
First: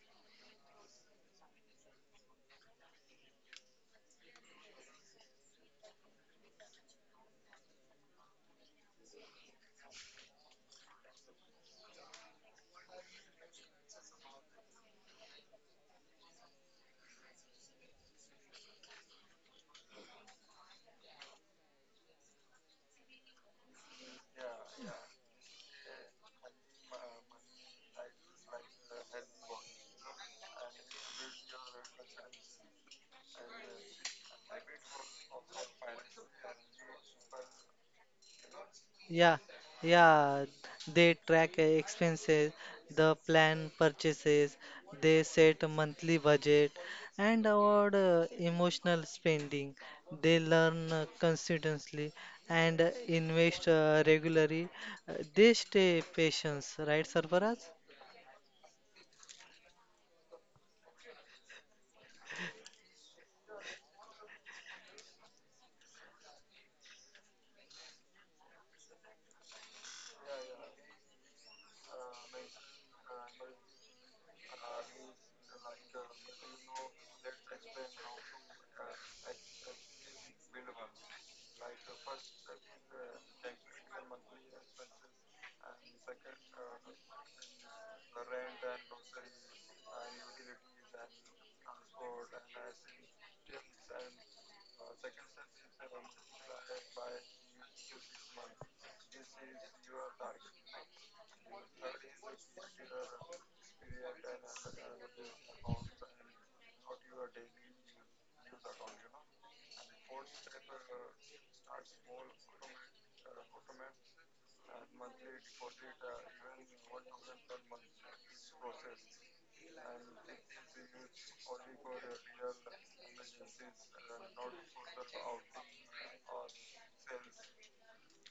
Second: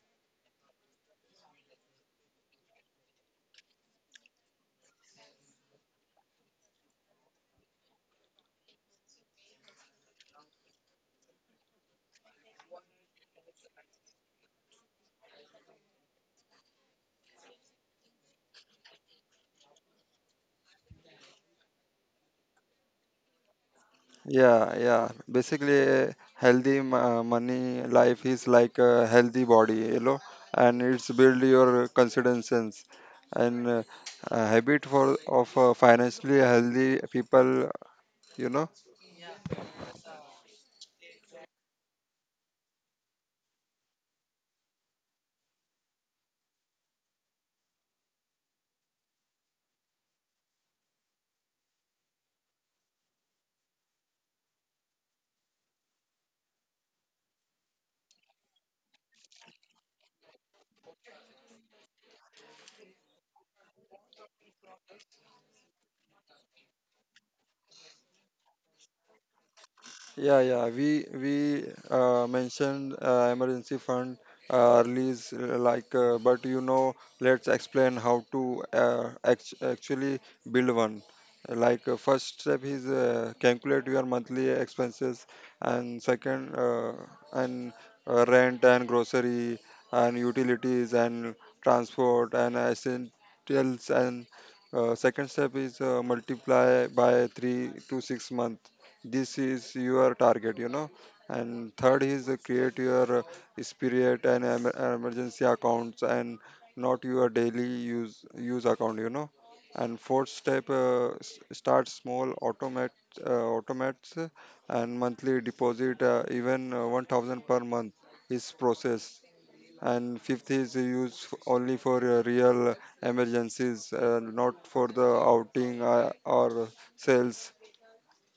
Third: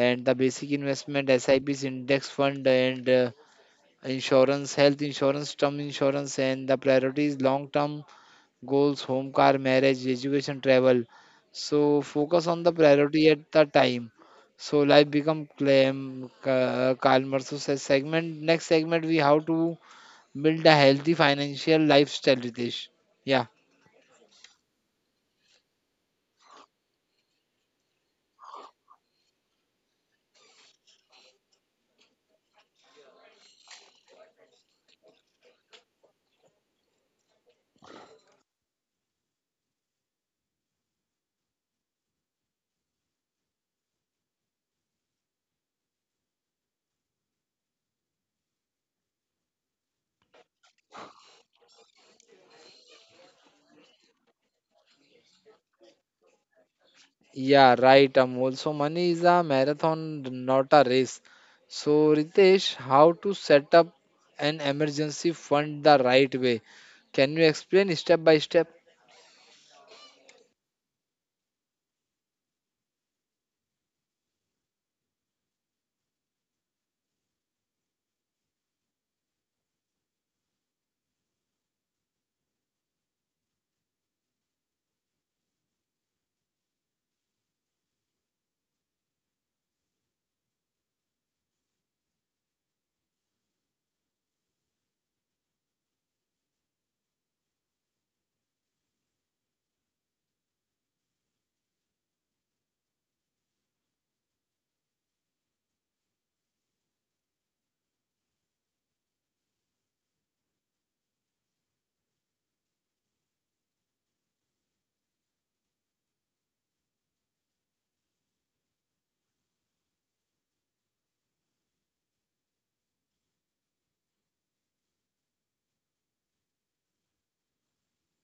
and the basic investment SIPs, index fund, and insurance, health insurance, term insurance, and the priority is long term goals, home, car, marriage, education, travel. So focus on the priority at the time. So life become calm, calmer. So segment, next segment, we how to build a healthy financial lifestyle, Ritesh. Yeah. yeah. Basically, a healthy money life is like a healthy body, you know, and it's build your consistencies and a habit for of financially healthy people, you know. Yeah, yeah. They track expenses, the plan purchases, they set a monthly budget, and avoid emotional spending. They learn consistently and invest regularly. They stay patient, right, Sarfaraz? Yeah, right, Amol. So money is a marathon, not a race. So Ritesh, how to set up an emergency fund the right way? Can you explain step by step? Yeah, yeah. We mentioned emergency fund release like, but you know, let's explain how to actually build one. Like first step is calculate your monthly expenses, and second and rent and grocery and utilities and transport and essentials and second step is multiply by 3 to 6 months. This is your target, you know. And third is create your spirit and emergency accounts and not your daily use account, you know. And fourth step, start small automate, uh, automates and monthly deposit, even 1,000 per month is process. And fifth is use only for real emergencies, not for the outing or sales.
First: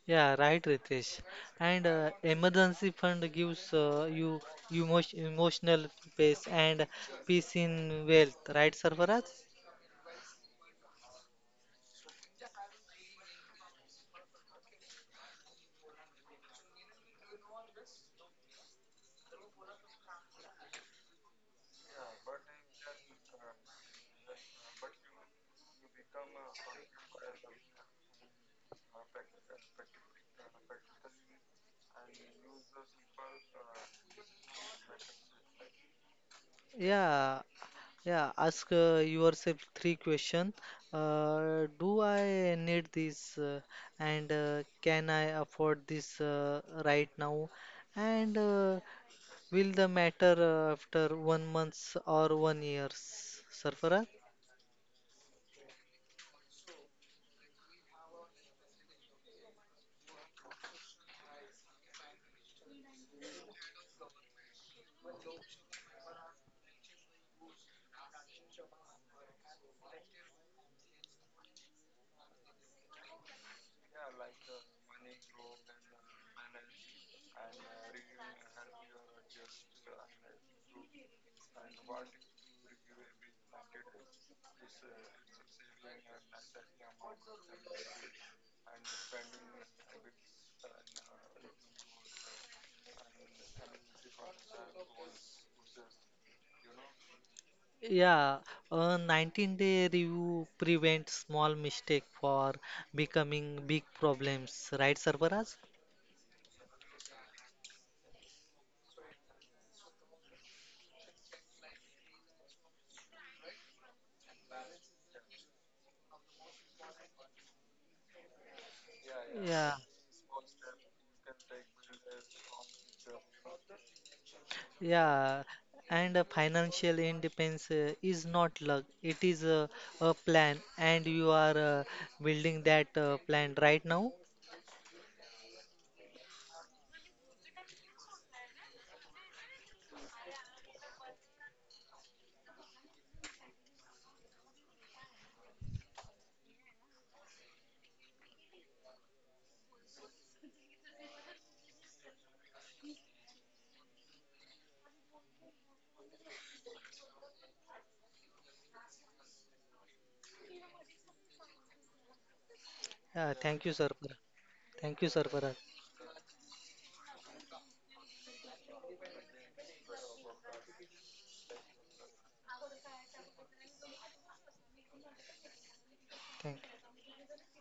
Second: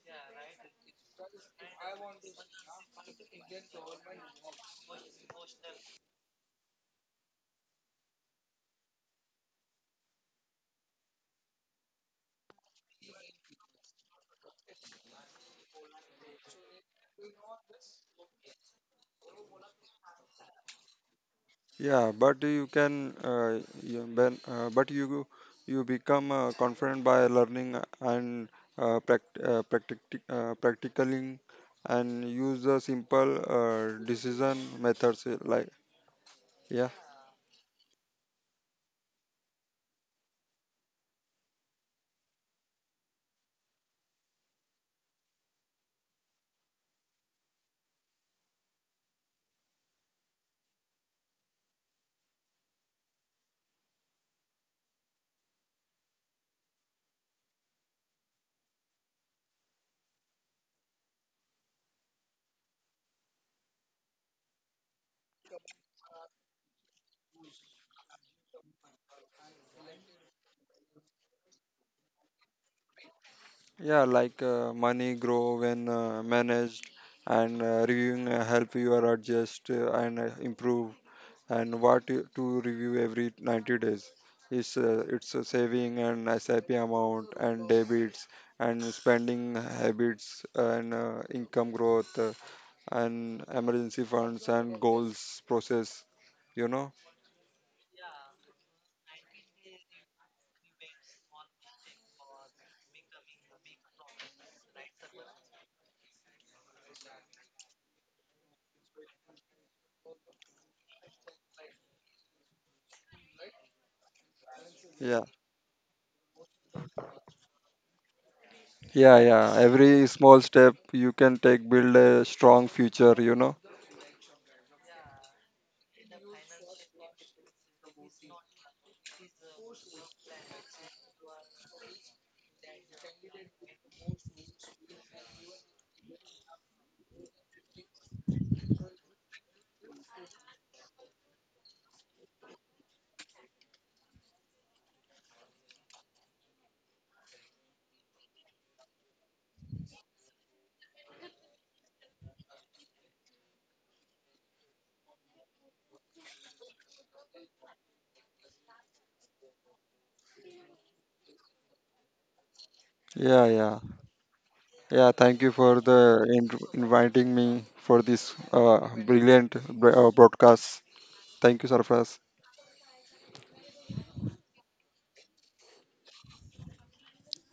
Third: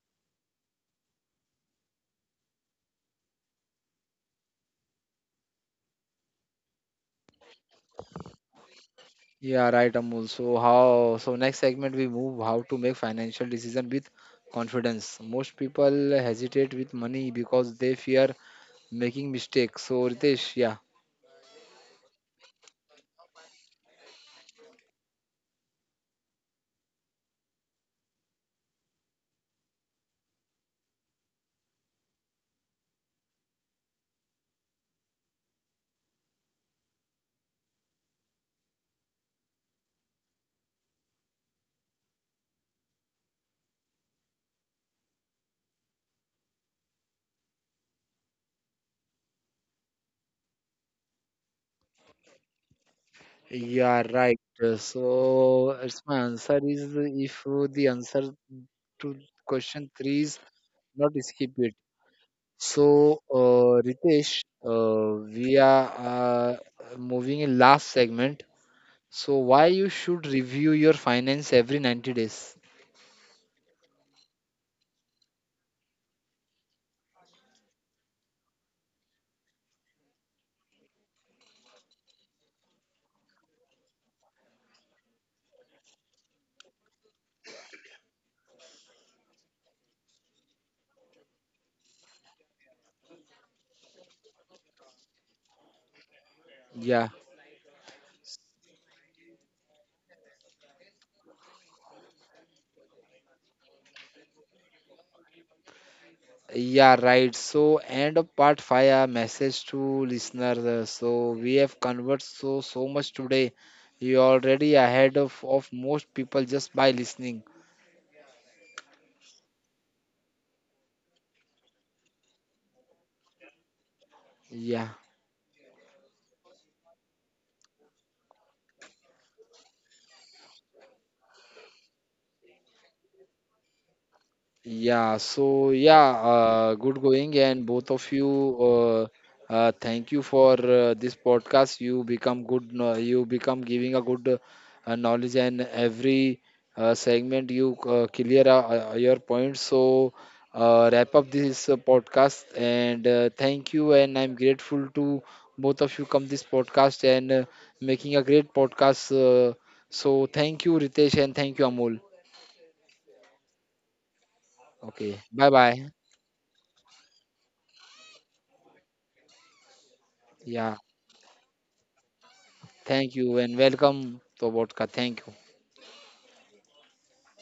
Yeah, right, Ritesh. And emergency fund gives you emotional peace and peace in wealth, right, Sarvaraj? Yeah, right, Amol. So how? So next segment we move, how to make financial decision with confidence. Most people hesitate with money because they fear making mistakes. So Ritesh, yeah, Yeah, but you can, you, ben, but you become confident by learning and practicing and use the simple decision methods like yeah. Yeah, yeah. Ask yourself three questions. Do I need this? And can I afford this right now? And will the matter after one month or one year, yeah, Sarvaraj? right. So, it's my answer is if the answer to question three is not, skip it. So, Ritesh, we are moving in last segment. So, why you should review your finance every 90 days? Yeah, like money grow when managed and reviewing help you are adjust and improve. And what you- to review every 90 days is it's a saving and sap amount and debits and spending habits and income growth, and emergency funds and goals process, you know. Yeah, Yeah, a 19-day review prevents small mistake for becoming big problems, right, Sarfaraz? yeah, right. So, end of part 5, a message to listeners. So, we have conversed so much today. You're already ahead yeah of most people just by listening. yeah Yeah, yeah every small step you can take build a strong future, you know. Yeah. yeah. And financial independence is not luck, it is a plan, and you are building that plan right now. Yeah, so yeah, good going, and both of you, uh, thank you for this podcast. You become good, you become giving a good knowledge, and every segment you clear your points. So, wrap up this podcast, and thank you. And I'm grateful to both of you come this podcast and making a great podcast. So, thank you, Ritesh, and thank you, Amol. Yeah, yeah thank you, yeah Sarfaraz. Thank you, yeah Okay, thank bye Sarfaraz. you for bye. the inviting me for this brilliant broadcast. Yeah. Thank you, Sarfraz. Thank you and welcome to Vodka. Thank you. Thank